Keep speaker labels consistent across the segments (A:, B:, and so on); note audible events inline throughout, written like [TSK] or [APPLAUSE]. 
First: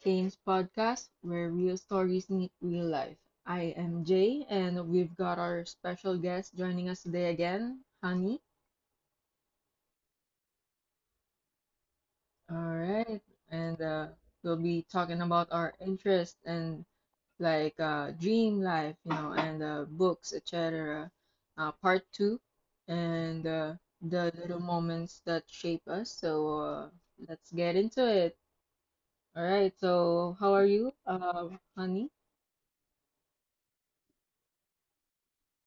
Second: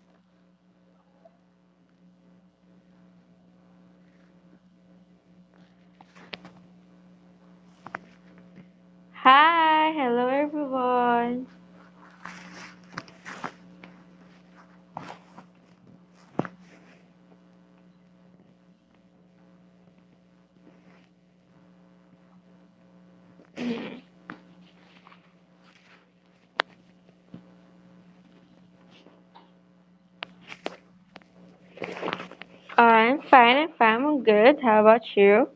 A: Kane's podcast where real stories meet real life. I am Jay and we've got our special guest joining us today again, Honey.
B: Hi, hello everyone.
A: All right, and we'll be talking about our interest and dream life, you know, and books, etc. Part two and the little moments that shape us. Let's get into it. All right, so how are you, Honey?
B: I'm fine, I'm fine, I'm good. How about you?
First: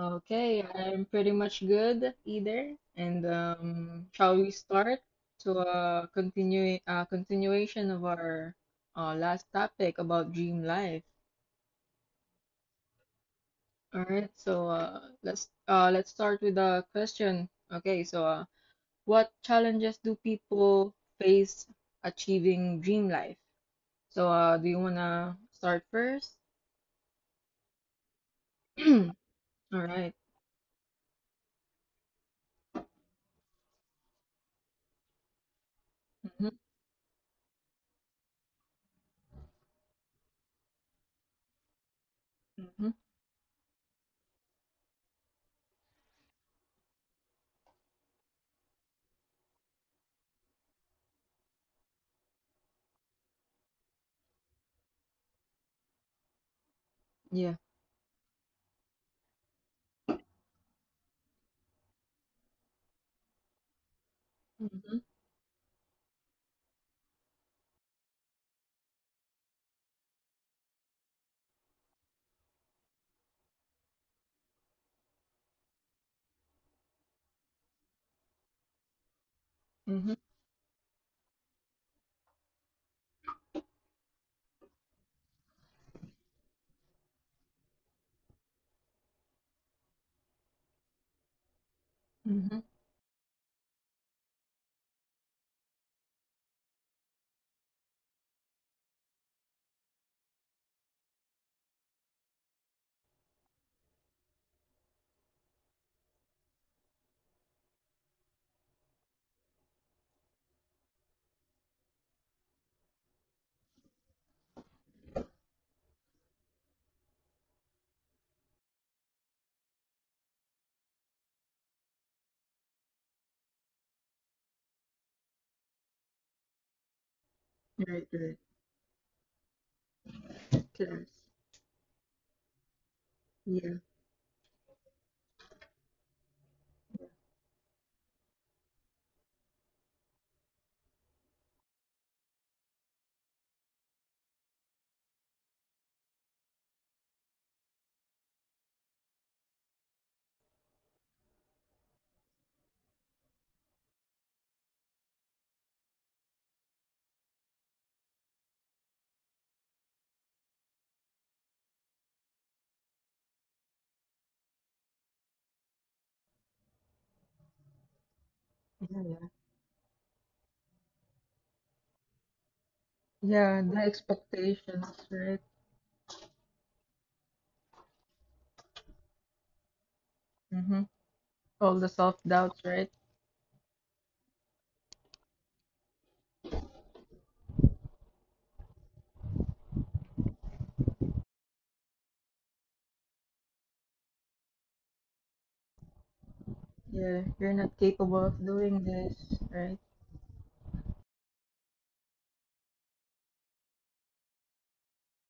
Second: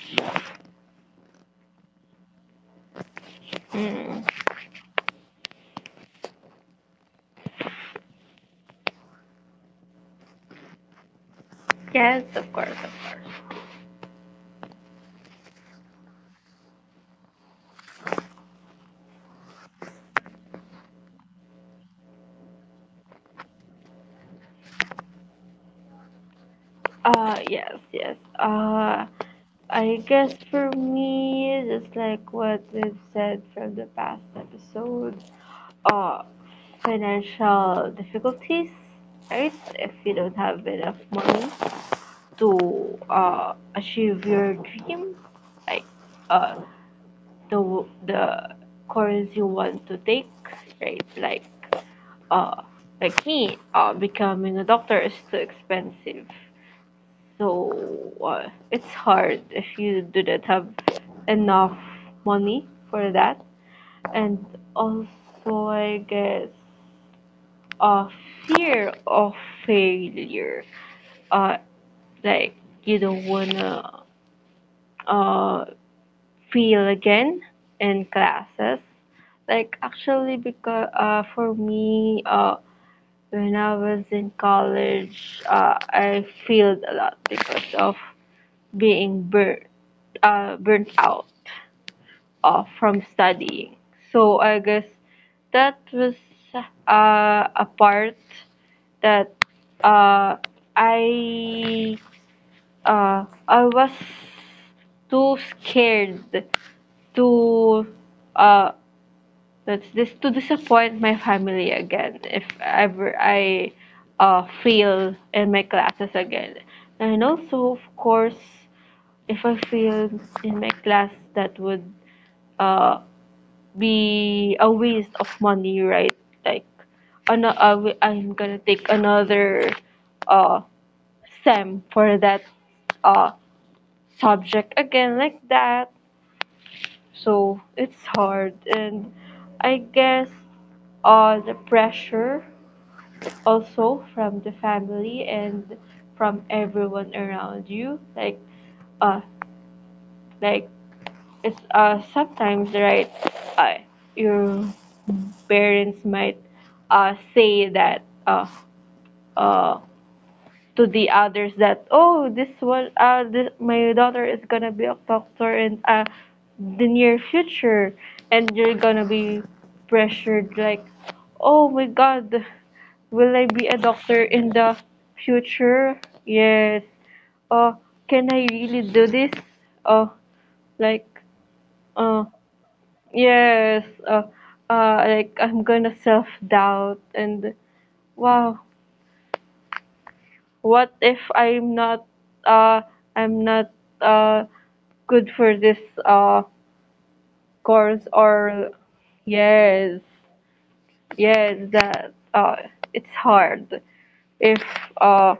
A: Okay, I'm pretty much good either. And
B: Mm.
A: Shall we start to a continue continuation of our last topic about dream life?
B: Yes, of course, of course.
A: All right, so let's start with the question. Okay, what challenges do people face achieving dream life? So do you wanna start first?
B: Yes, yes.
A: [CLEARS THROAT] All
B: I
A: right.
B: guess for me, just like what we've said from the past episode, uh,
A: Mm-hmm,
B: financial difficulties, right? If you don't have enough money
A: mm-hmm,
B: to achieve your dream, like uh, the course you want to take, right? Uh, like me, becoming a doctor is too expensive,
A: yeah.
B: so it's hard if you do not have enough money for that. And
A: Mm-hmm,
B: also, I guess a fear of failure. Uh, like you don't wanna uh, fail again in classes. Like
A: mm-hmm,
B: actually, because for me, when I was in college, I failed a lot because of being burnt, burnt out
A: mm-hmm.
B: off from studying. So I guess that was a part that uh, I I was too scared to uh, that's this to disappoint my family again if ever I fail in my classes again. And also, of course, if I failed in my class, that would uh, be a waste of money, right? Like, ano, I,
A: Right,
B: I'm
A: right.
B: gonna take another uh,
A: Clear.
B: SEM for that uh,
A: Yeah,
B: subject again, like that. So it's hard, and I guess the pressure also from the family and from everyone around you, uh, like it's sometimes right. Uh, your parents might say that uh, to the others that oh, this one, this, my daughter is gonna be a doctor in the near future, and you're gonna
A: yeah,
B: be
A: yeah.
B: pressured like, oh my god, will I be a
A: Yeah, the
B: doctor in the
A: expectations, right?
B: future, yes, oh can I really do this, oh,
A: Mm-hmm.
B: like
A: All the
B: uh
A: self-doubts, right?
B: yes, like I'm gonna self-doubt and wow, what if I'm not uh I'm not uh good for this uh
A: Yeah, you're not
B: course,
A: capable of
B: or
A: doing this, right?
B: yes, yes, that it's hard if uh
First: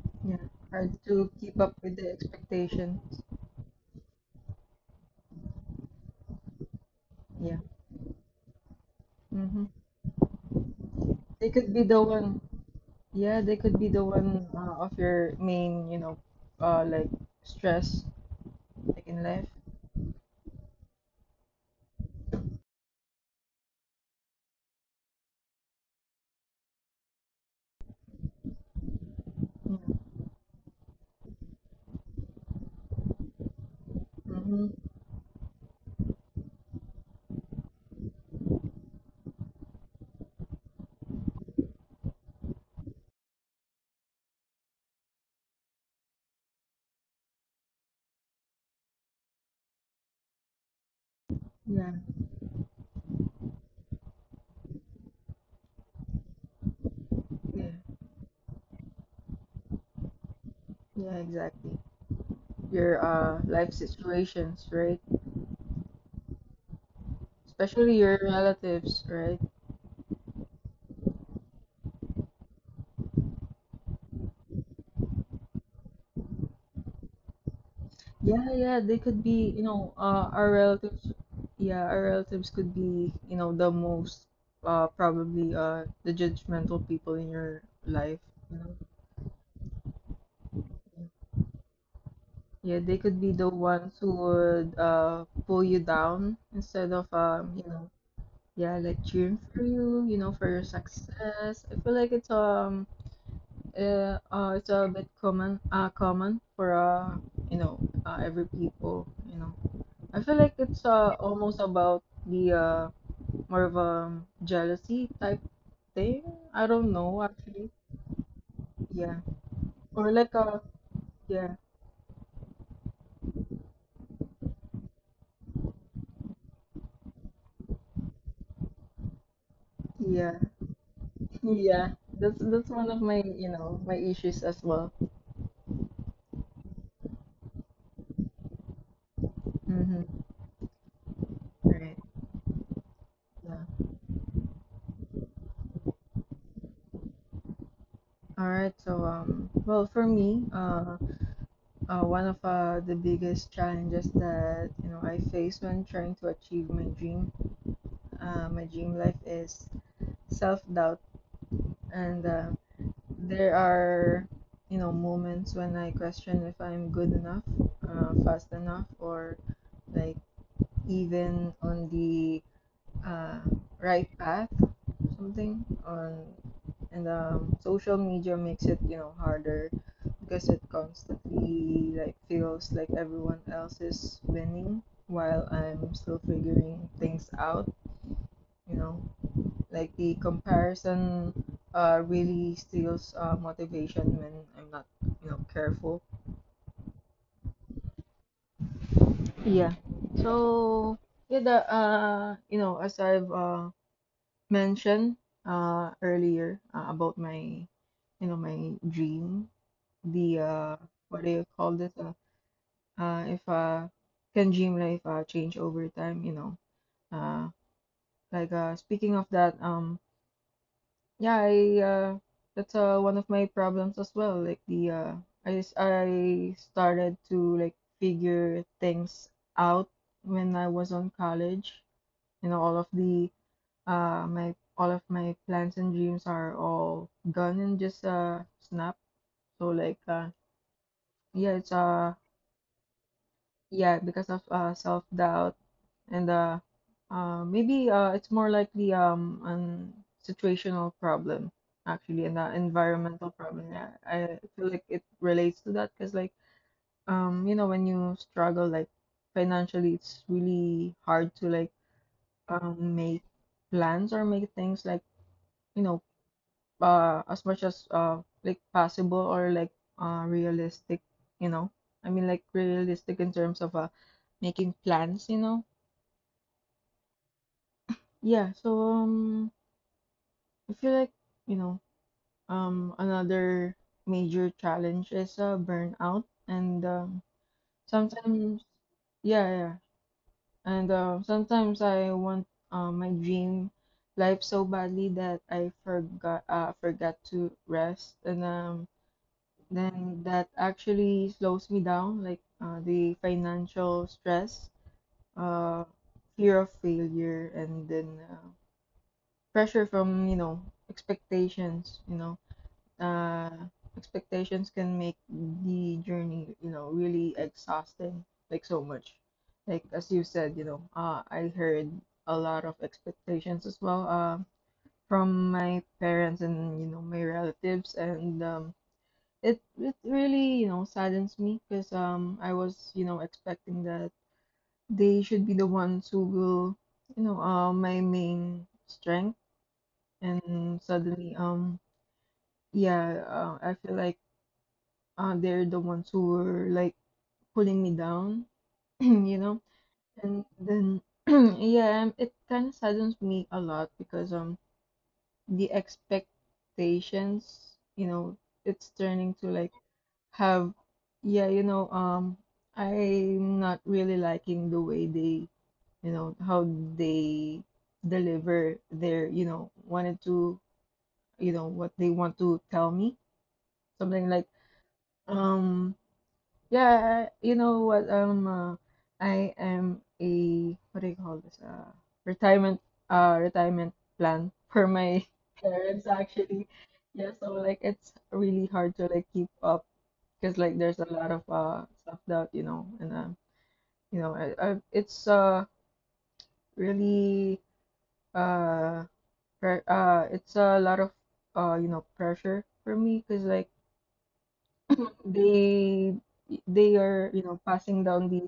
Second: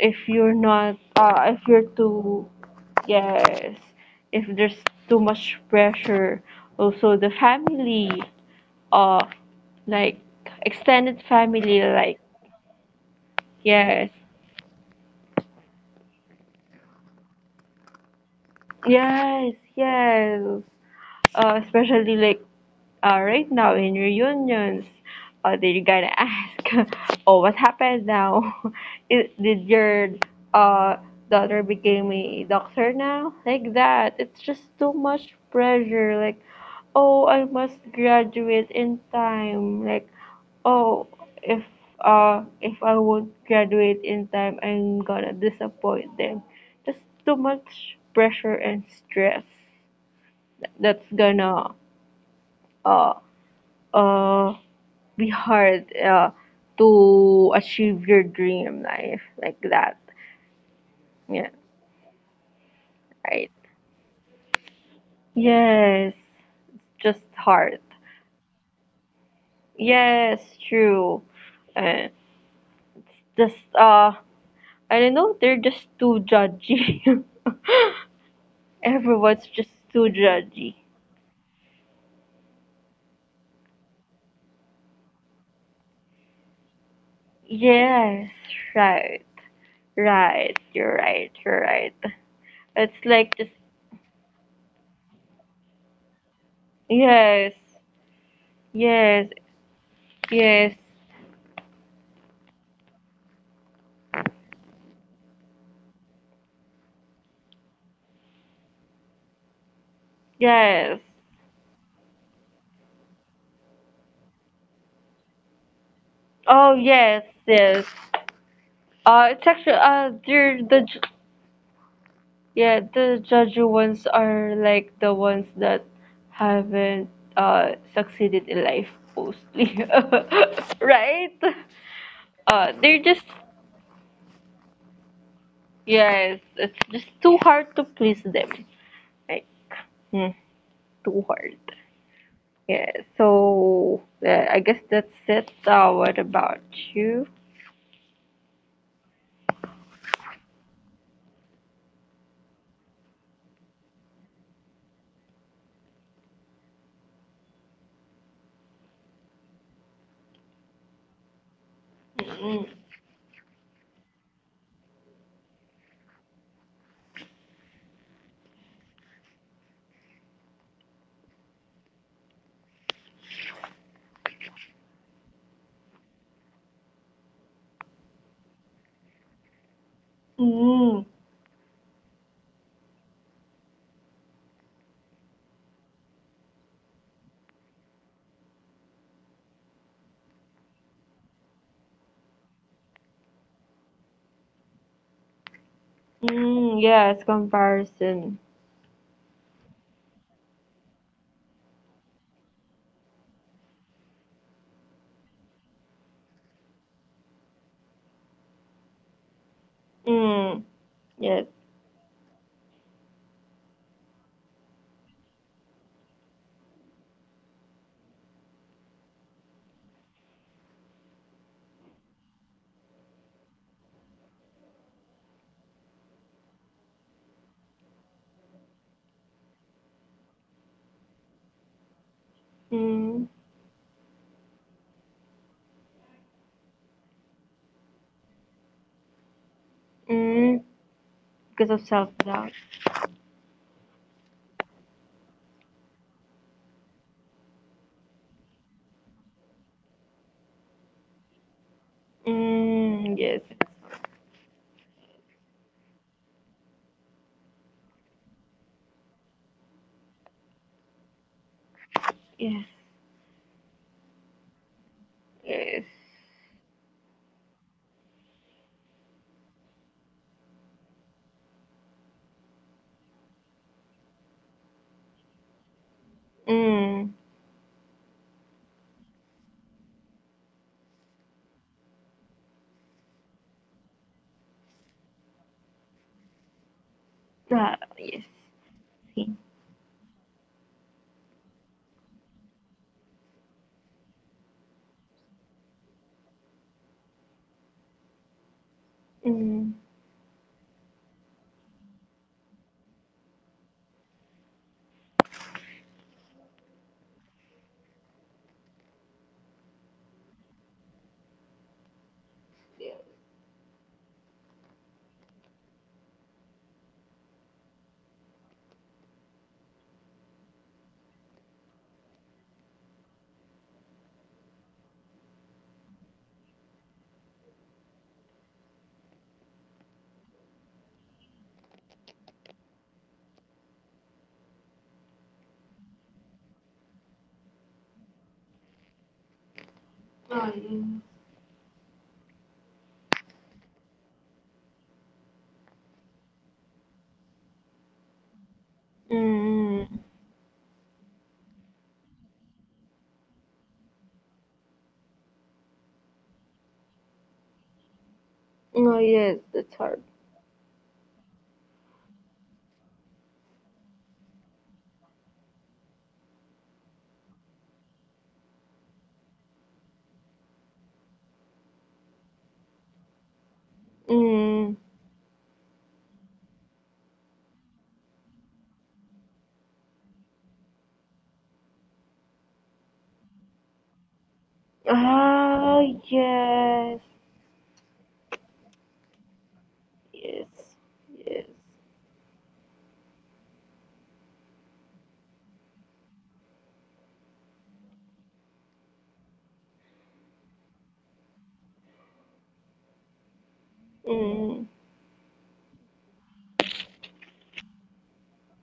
B: if
A: Yeah,
B: you're
A: hard
B: not
A: to keep
B: if
A: up
B: you're
A: with the
B: too,
A: expectations.
B: yes, if there's too much pressure also the
A: Yeah.
B: family or
A: Mm-hmm.
B: like extended
A: They could
B: family,
A: be the
B: like
A: one, yeah, they could be the
B: yes,
A: one of your main, you know, like stress like in life.
B: yes, yes, especially like right now in reunions, they're gonna ask, [LAUGHS] "Oh, what happened now? [LAUGHS] Is- Did
A: Yeah.
B: your uh, daughter became a doctor now?" Like that. It's just
A: Mm-hmm.
B: too much pressure. Like, oh, I must graduate in time. Like, oh, if if I won't graduate in time, I'm gonna disappoint them. Just too much pressure and stress. That's gonna
A: Yeah,
B: uh uh be hard to
A: yeah,
B: achieve your dream life like that.
A: yeah,
B: Yeah,
A: exactly. Your
B: right.
A: life situations, right?
B: Yes, just hard.
A: Especially your relatives, right?
B: Yes, true. And it's just I don't know. They're just too judgy. [LAUGHS]
A: Yeah, yeah, they could
B: Everyone's
A: be, you
B: just
A: know,
B: too
A: our
B: judgy.
A: relatives. Yeah, our relatives could be, you know, the most, probably, the judgmental people in your life.
B: Yes,
A: You
B: right, right. You're
A: know?
B: right. You're right.
A: Yeah, they
B: It's
A: could
B: like
A: be
B: just
A: the ones who would, pull you down instead of,
B: yes,
A: you know, yeah, like
B: yes,
A: cheering for you, you know, for your
B: yes,
A: success. I feel like it's a bit common, common for, you know, every people, you know. I feel like it's
B: yes.
A: almost about the more of a jealousy type thing. I
B: Oh
A: don't know
B: yes,
A: actually.
B: yes.
A: Yeah.
B: It's actually
A: Or like a
B: they're the
A: yeah,
B: yeah, the Jeju ones are like the ones that haven't succeeded in life mostly,
A: yeah,
B: [LAUGHS] right?
A: [LAUGHS] yeah. That's one
B: They're
A: of my,
B: just,
A: you know, my issues as well.
B: yes, it's just too hard to please them. Like,
A: Mm-hmm.
B: hmm, too hard.
A: Right.
B: Yeah.
A: Yeah.
B: So yeah, I guess that's it. What about you?
A: All right. So well for me, one of the biggest challenges that, you know, I face when trying to achieve my dream life is self doubt and
B: Mm.
A: there are, you know, moments when I question if I'm good enough, fast enough, or like even on the uh, right path, something on and social media makes it, you know, harder because it
B: Mm.
A: constantly like feels like everyone else is winning while I'm still figuring things out, you know. Like the comparison really steals motivation when I'm not, you know, careful.
B: Mm, yes, comparison.
A: Yeah. So yeah, the you know, as I've mentioned earlier about my, you know, my dream, the
B: Mm,
A: what
B: yes.
A: do you call this? If Can dream life change over time, you know, uh, like speaking of that. Yeah, I, that's one of my problems as well. Like the uh, I started to like figure things out when I was on college. You know, all of
B: Mm.
A: the my all of my plans and dreams are all gone and just snap. So
B: Mm, because
A: yeah,
B: of
A: it's
B: self doubt.
A: yeah, because of self-doubt and maybe it's more likely, an situational problem actually, and
B: Mm, yes,
A: environmental problem. Yeah, I feel like it relates to that because like, you know, when you struggle like financially, it's really hard to like,
B: yes,
A: make plans or make things like,
B: yes.
A: you know, as much as like possible or like realistic, you know. I mean like realistic in terms of making plans, you know.
B: Mm.
A: Yeah, so um, I feel like, you know, um, another major challenge is burnout and um,
B: Ah, yes.
A: sometimes
B: Sim.
A: yeah, yeah. And sometimes I want my dream life so badly that I forgot forgot to rest and um,
B: Mm.
A: then that actually slows me down, like the financial stress, uh, fear of failure, and then pressure from, you know. Uh, expectations can make the journey, you know, really exhausting, like so much. Like as you said, you know, I heard a lot of expectations as well, from my parents and, you know, my relatives and, it really, you know, saddens me because, um, I was, you know, expecting that they should be the ones who will, you know, my main strength
B: Oh, yeah.
A: and suddenly, um, yeah, I feel like they're the ones who were like pulling me down, [CLEARS THROAT] you know.
B: Mm,
A: And then [CLEARS THROAT] yeah, it kind of saddens me a lot because, um, the expectations, you know,
B: oh,
A: it's
B: yes,
A: turning to
B: that's
A: like
B: hard.
A: have yeah, you know, um, I'm not really liking the way they, you know, how they deliver their, you know, wanted to, you know, what they want to tell me, something like,
B: Mm.
A: um, yeah, you know what? I am a what do you call this? Retirement, uh, retirement plan for my [LAUGHS]
B: Ah,
A: parents actually.
B: yes,
A: Yeah, so like it's really hard to like keep up because
B: yes,
A: like there's a lot
B: yes.
A: of stuff that you know and you know it's really uh pre it's a lot of you know pressure for me because like
B: Mm,
A: they they are, you know, passing down the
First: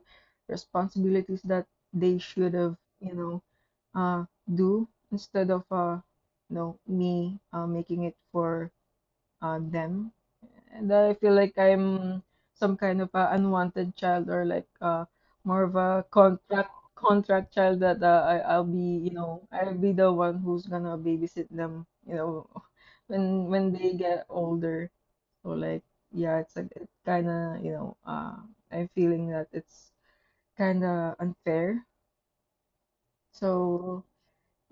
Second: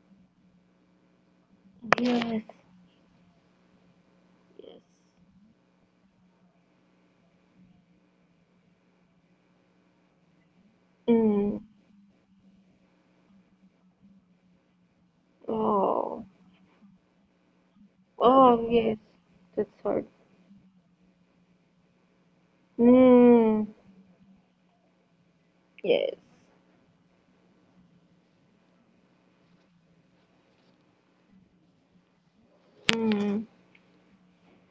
A: responsibilities that they
B: yes,
A: should have, you know, uh
B: yes.
A: do instead of, you know, me making it for them and I feel like
B: Mm,
A: I'm some kind of a unwanted child or more of a
B: oh,
A: contract child that I'll
B: oh, yes,
A: be, you know, I'll
B: that's
A: be
B: hard.
A: the one who's gonna babysit them, you know. [LAUGHS] when
B: Mm,
A: when they get older, so like
B: yes.
A: yeah, it's like it kinda, you know, uh, I'm feeling that it's kinda unfair.
B: Mm.
A: So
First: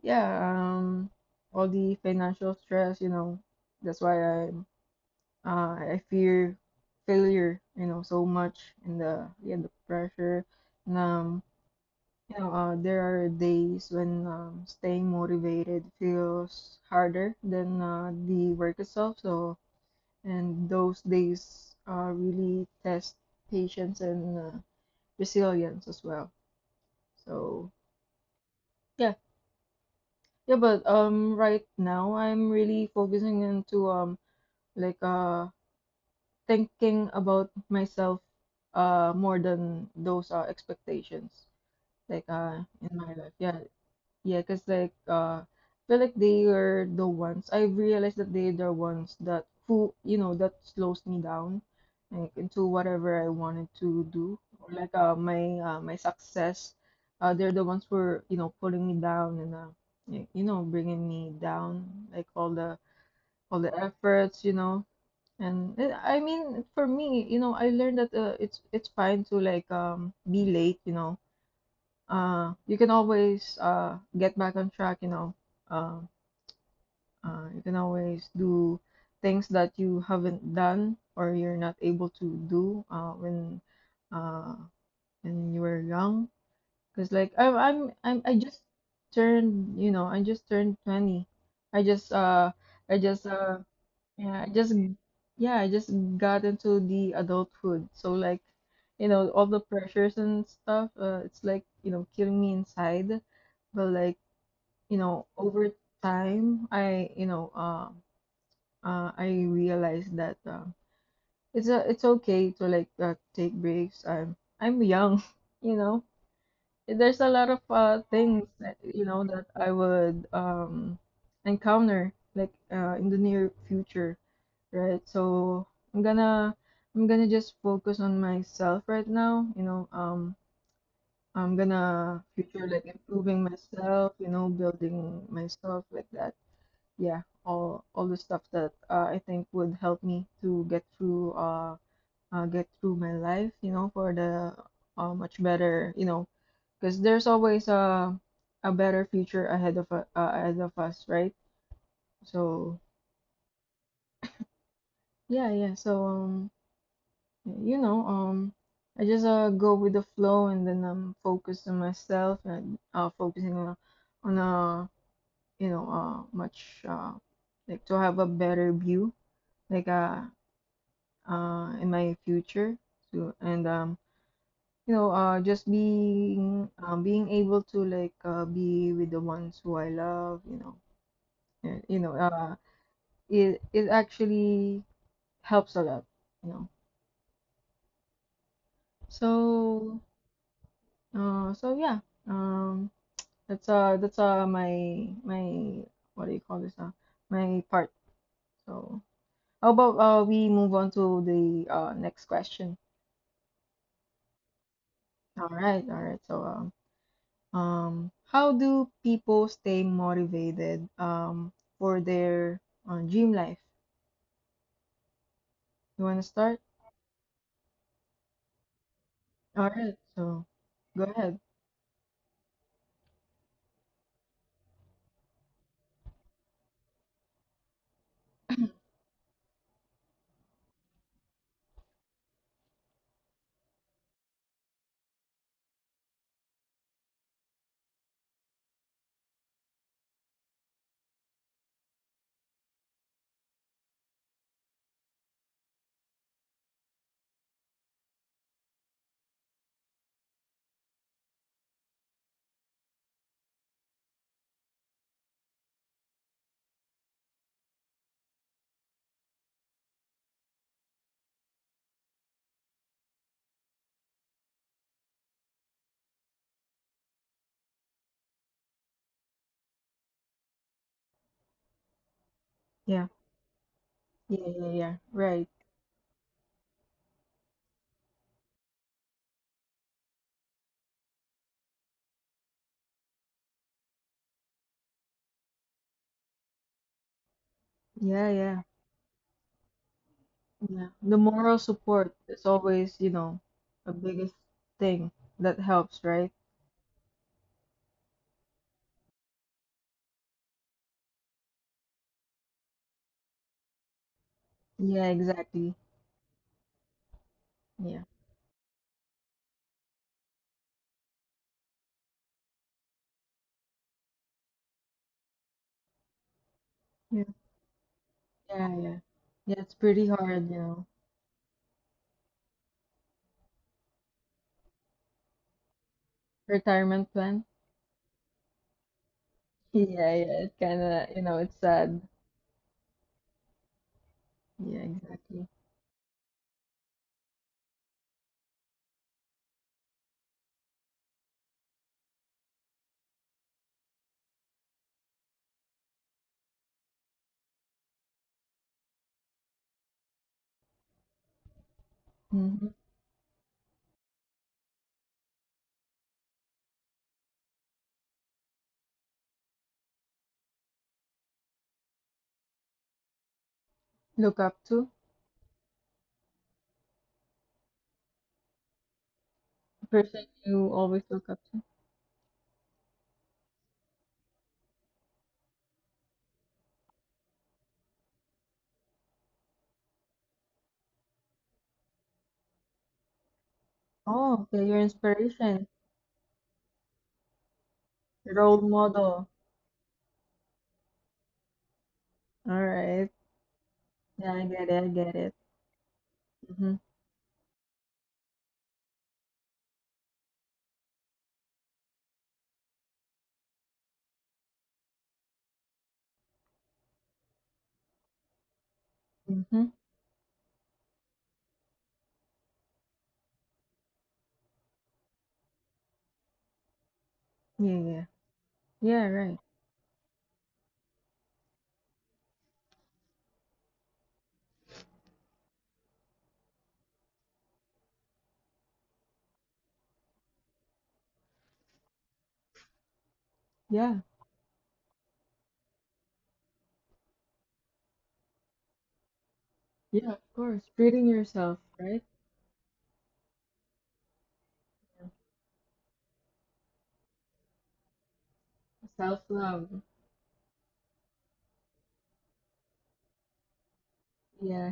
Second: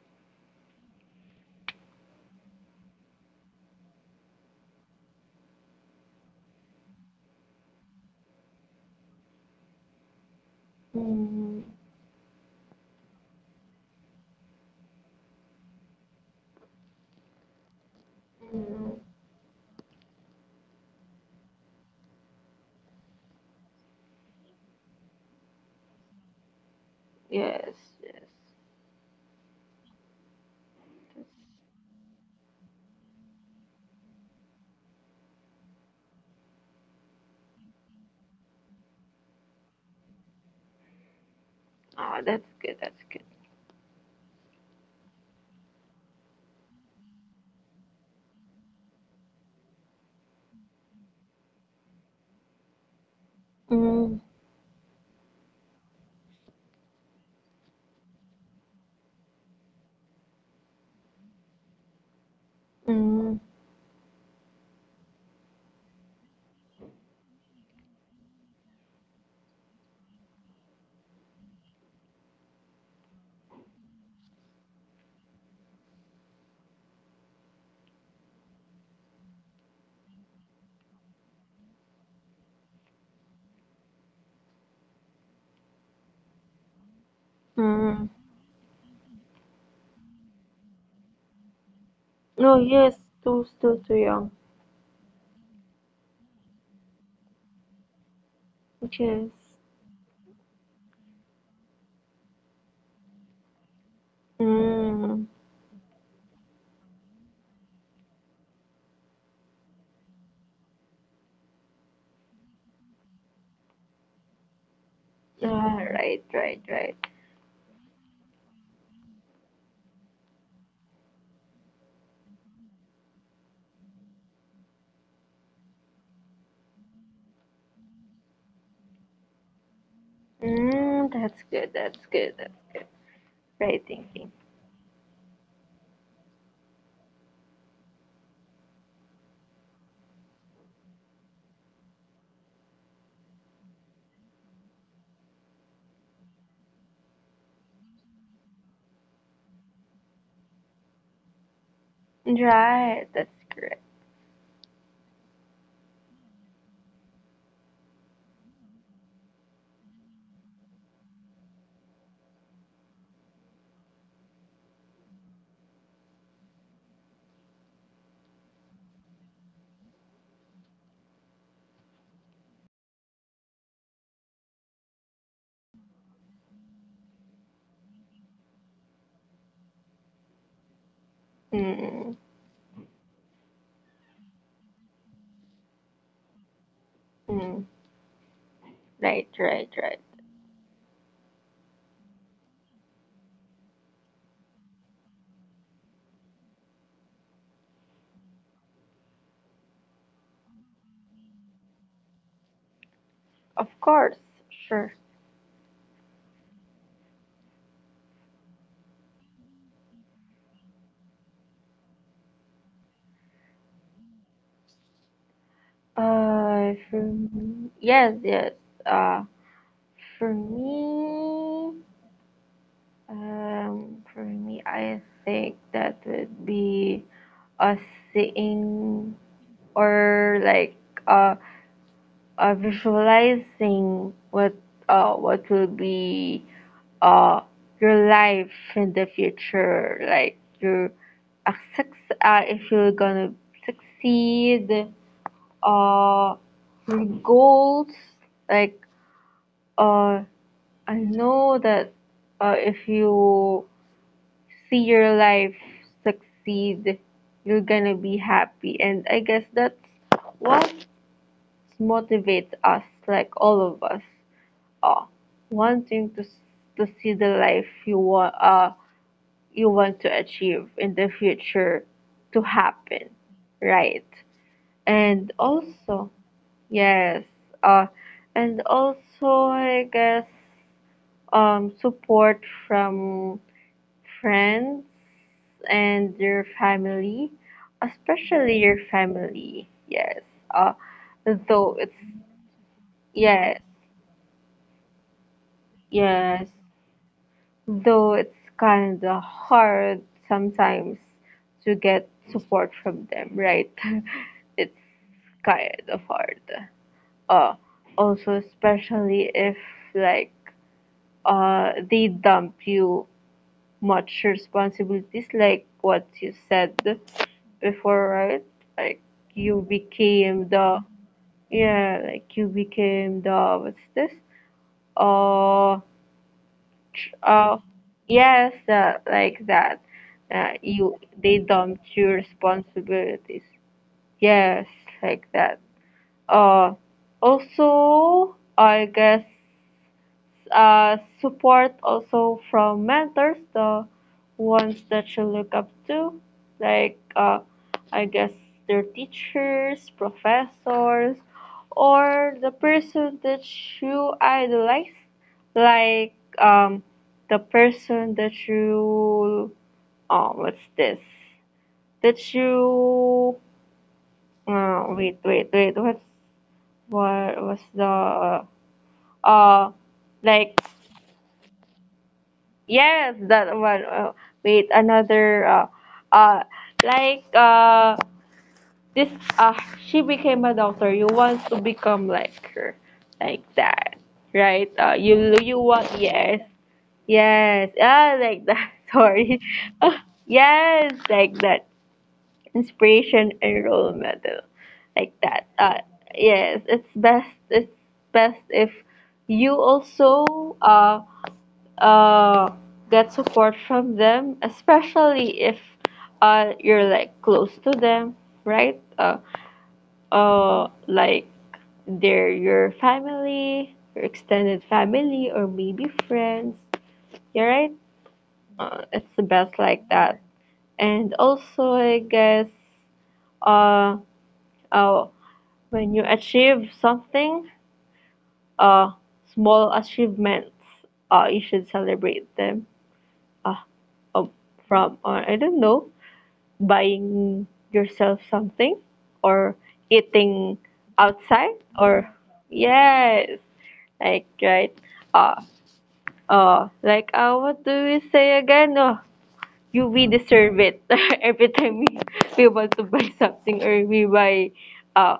A: yeah, um, all the financial stress, you know, that's why I'm uh I fear failure, you know, so much and the yeah, the pressure and um,
B: Mm.
A: you know, there are days when, staying motivated feels harder than
B: Mm.
A: the work
B: Mm.
A: itself. So, and those days really test patience and resilience as well.
B: Yes,
A: So
B: yes.
A: yeah, yeah, but right now I'm really focusing into um, like uh thinking about myself more than those expectations
B: Ah, that's good. That's
A: in
B: good.
A: my life. Yeah, yeah, cause I feel like they are the ones, I realized that they are the ones that who, you know, that slows me down like into whatever I wanted to
B: Mm.
A: do or like my success, they're the ones who are, you know, pulling me down and like, you know, bringing me down like
B: Mm.
A: all the efforts, you know, and eh, I mean for me, you know, I learned that it's fine to like, um, be late, you know, you can always get back on track, you know, uh, you can always do things that you haven't done or you're not able to do uh when you were young because like
B: Mm.
A: I just turned, you know, I just turned 20. I just
B: No,
A: uh
B: yes,
A: I just
B: too, still too young.
A: Yeah, I just yeah, I just got into the adulthood. So like, you
B: Yes.
A: know, all the pressures and stuff, it's like, you know, killing me inside. But like, you
B: Mm.
A: know, over time, you know, I realized that it's okay to like take breaks. I'm young,
B: Ah,
A: [LAUGHS] you know.
B: right, right, right.
A: There's a lot of things that, you know, that I would, um, encounter like, in the near future, right? So I'm gonna I'm gonna just focus on myself right now, you know, um,
B: Mm, that's good.
A: I'm
B: That's good.
A: gonna
B: That's
A: future
B: good.
A: like improving
B: Right
A: myself,
B: thinking.
A: you know, building myself like that. Yeah, all the stuff that I think would help me to get through my life, you know, for the much better, you know, because there's always a better future ahead of ahead of us, right? So
B: Right, that's correct.
A: yeah, yeah. So um, you know, I just go with the flow and then I'm focused on myself and focusing on a, you know, much like to have a better view like uh in my future, so and um, you know, just being, um, being able to like be with the ones who I love, you know, and,
B: Mm.
A: you know, it actually helps a lot, you know.
B: Mm. Right, right, right.
A: So so yeah, um. That's my my what do you call this, my part. So how about we move on to the next question.
B: Of course, sure.
A: All right, all right. So, um, how do people stay motivated, um, for their dream life? You want to start?
B: For me, yes, yes. Uh,
A: All right.
B: for
A: So go ahead.
B: me. For me, I think that would be us seeing or like uh, visualizing what will be uh your life in the future, like your uh, suc- if you're gonna succeed, uh your goals, like uh I know that if you see your life succeed, you're gonna be happy. And I guess that's what motivates us, like all of us, uh, wanting to to see the life you want to achieve in the future to happen,
A: Yeah.
B: right?
A: Yeah, yeah, yeah.
B: And
A: Right.
B: also, yes, uh, and also I guess um, support from friends and your family, especially
A: Yeah,
B: your
A: yeah.
B: family. Yes. Uh,
A: Yeah. The
B: though
A: moral
B: it's,
A: support is always, you
B: yes,
A: know, the biggest thing that helps,
B: yes.
A: right?
B: Though it's kind of hard sometimes to get support from them, right? [LAUGHS] It's
A: Yeah,
B: kind of
A: exactly.
B: hard. Uh, also,
A: Yeah.
B: especially if like they dump you much responsibilities like what you said
A: Yeah.
B: before, right? Like
A: Yeah. Yeah.
B: you
A: Yeah. It's pretty
B: became the,
A: hard, you know.
B: yeah, like you became the, what's this, uh tr-
A: Retirement
B: uh
A: plan.
B: yes, like that,
A: Yeah. Yeah. It
B: you,
A: kind
B: they
A: of, you know,
B: dumped
A: it's
B: your
A: sad.
B: responsibilities, yes,
A: Yeah.
B: like that.
A: Exactly.
B: uh also, I guess support also from mentors, the ones that you look up to, like I guess their teachers, professors, or the
A: Mm-hmm.
B: person that you idolize, like the person that you, oh what's this, that you
A: Look up
B: wait
A: to
B: wait wait, what's, what was the uh
A: the
B: like,
A: person you always look up to.
B: yes, that one. Wait, another. Uh, like this. Uh, she became a doctor. You want to become like her, like that, right?
A: Oh, okay. Your
B: You want,
A: inspiration,
B: yes, yes. Ah, like that.
A: your
B: [LAUGHS]
A: role
B: Sorry.
A: model.
B: Ah, yes, like that.
A: All
B: Inspiration
A: right.
B: and role model,
A: Yeah. I get
B: like
A: it. I
B: that.
A: get it.
B: Yes, it's
A: Mm-hmm.
B: best. It's best if you also uh, get support from them, especially if you're like close to them, right?
A: Mm-hmm.
B: Like they're your family, your extended family, or maybe friends. You're right.
A: Yeah. Yeah.
B: It's the
A: Yeah.
B: best
A: Right.
B: like that. And also, I guess, uh, uh, when you achieve something, uh, small achievements, you should celebrate them. Uh, uh,
A: Yeah.
B: from I don't know, buying yourself something or eating
A: Yeah. Of course. Treating
B: outside,
A: yourself,
B: or
A: right?
B: yes, like right, uh like what do we say again, oh, you, we
A: Self-love.
B: deserve it, [LAUGHS] every time we want to buy something, or we buy, uh
A: Yeah.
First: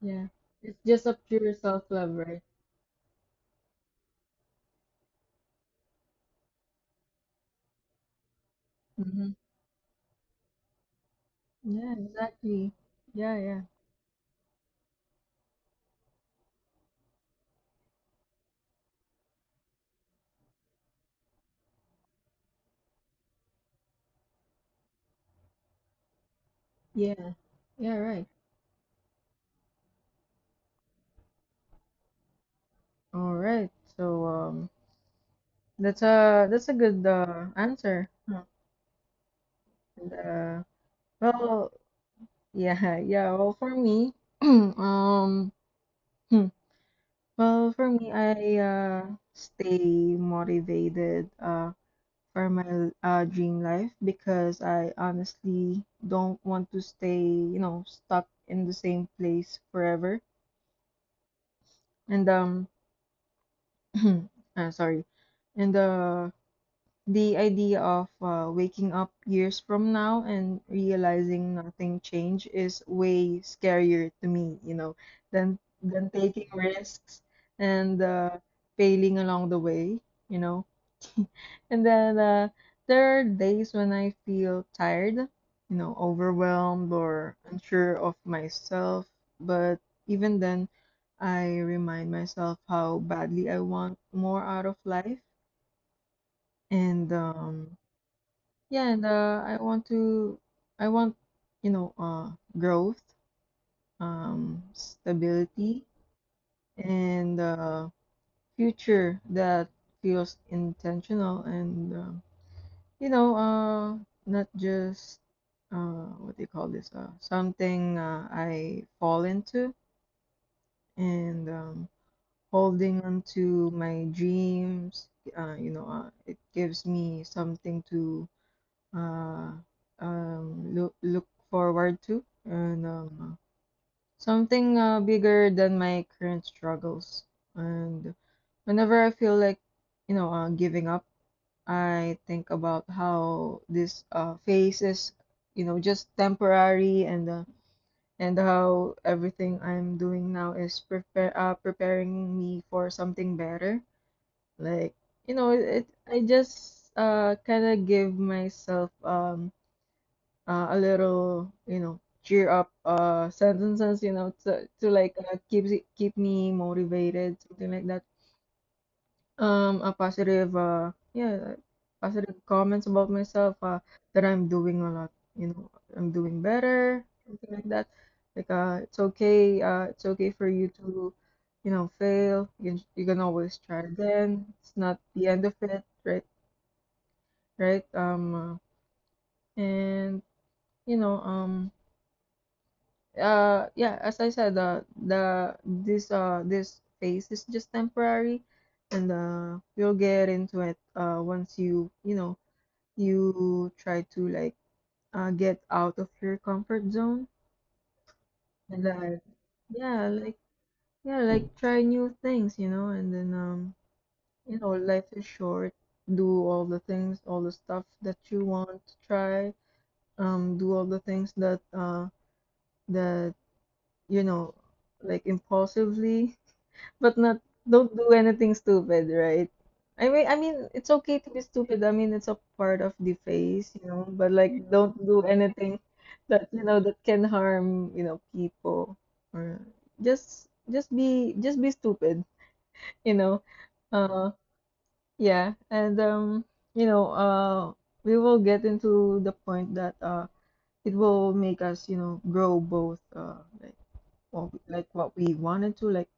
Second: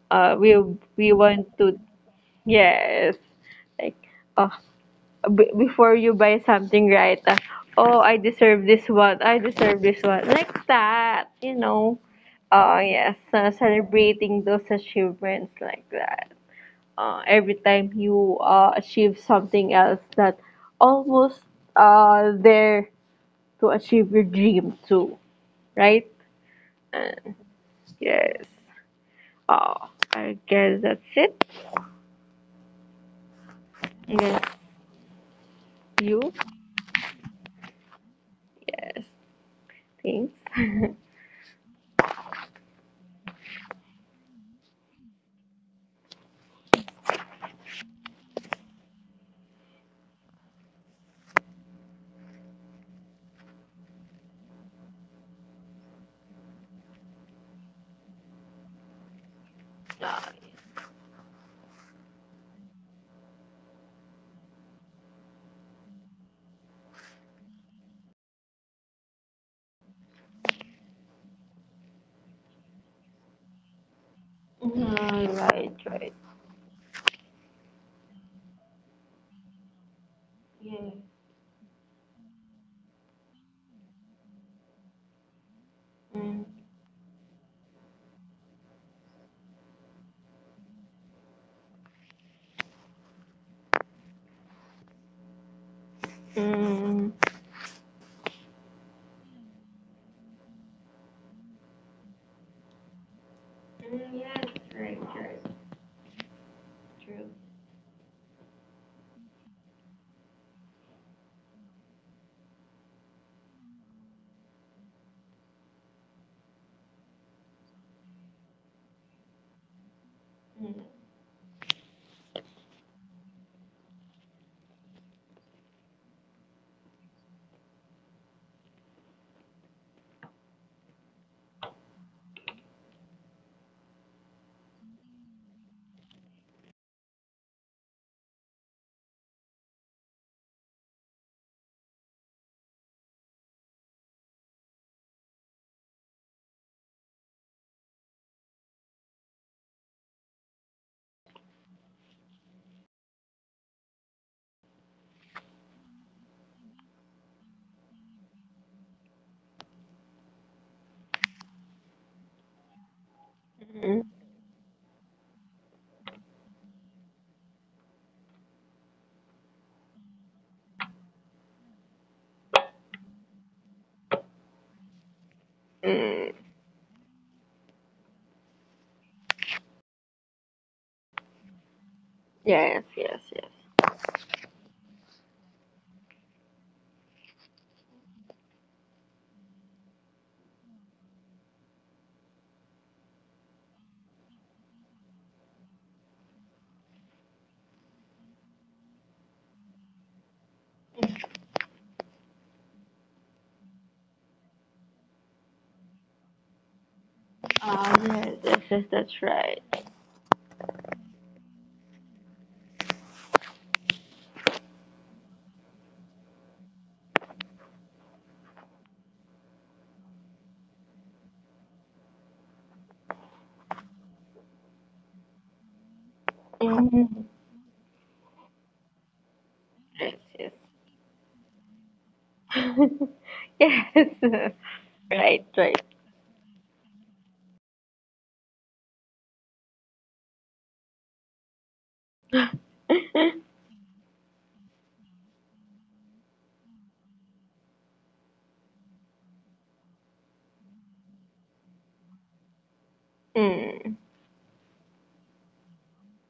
A: Yeah.
B: uh we
A: It's just
B: we
A: a
B: want
A: pure
B: to,
A: self-love, right?
B: yes, like oh, before you buy something, right? Oh, I deserve this one,
A: Mhm.
B: I deserve this one, like that, you
A: Yeah,
B: know.
A: exactly.
B: Yes,
A: Yeah, yeah,
B: celebrating those achievements like that, every time you achieve something else that almost there to achieve your dream too, right? Uh,
A: yeah, yeah. Right.
B: yes, oh, I guess that's it.
A: All right. So
B: Yes. You?
A: that's a good answer. Huh.
B: Yes,
A: And,
B: thanks. [LAUGHS]
A: well, yeah, [LAUGHS] yeah. Well, for me, [CLEARS THROAT] um, hmm, well, for me, I stay motivated for my dream life because I honestly don't want to stay, you know, stuck in the same place forever. And. [CLEARS THROAT] Sorry, in the idea of waking up years from now and realizing nothing changed is way scarier to me, you know,
B: Right,
A: than
B: right,
A: than
B: right.
A: taking risks and failing along the way, you know.
B: Yes.
A: [LAUGHS] And then there are days when I feel tired, you know,
B: Mm.
A: overwhelmed or unsure of myself. But even then, I remind myself how badly I want more out of life. And
B: Mm.
A: yeah, and I want to, I want, you know, growth,
B: Mm, yeah, true, true,
A: stability,
B: true.
A: and future that feels intentional and, you know, not just, what do you call this? Something I fall into
B: Mm.
A: and holding on to my dreams, you know, it gives me something to uh, look forward to, and something bigger than my current struggles. And whenever I feel like, you know, giving up, I think about how this phase is, you know, just temporary, and and how everything I'm doing now is prepare preparing me for something better. Like, you know, it I just kind of give myself a little, you know, cheer up sentences,
B: Mm.
A: you know, to like keep me motivated, something like that. A positive, yeah, positive comments about myself, that I'm doing a lot, you know, I'm doing
B: Mm.
A: better, something like that. Like, it's okay for you to, you know, fail.
B: Yes,
A: You
B: yes,
A: can always try
B: yes.
A: again. It's not the end of it, right? Right? And you know, yeah, as I said, the this this phase is just temporary, and you'll get into it once you you know you try to like get out of your comfort zone
B: Oh, yes, yes, yes,
A: and
B: that's
A: like
B: right.
A: yeah like yeah like try new things you know and then you know life is short. Do all the things, all the stuff that you want to try. Do all the things that that you know like impulsively
B: Mm,
A: but not don't do anything stupid, right?
B: yes,
A: I
B: yes.
A: mean, it's okay to be stupid. I mean, it's a part of
B: [LAUGHS]
A: the phase, you
B: Yes,
A: know, but
B: [LAUGHS]
A: like don't do
B: right, right.
A: anything that, you know, that can harm, you know, people or just be stupid, you
B: [LAUGHS]
A: know. Uh yeah, and you know, we will get into the point that it will make us, you know, grow both
B: Mm.
A: like what we wanted to like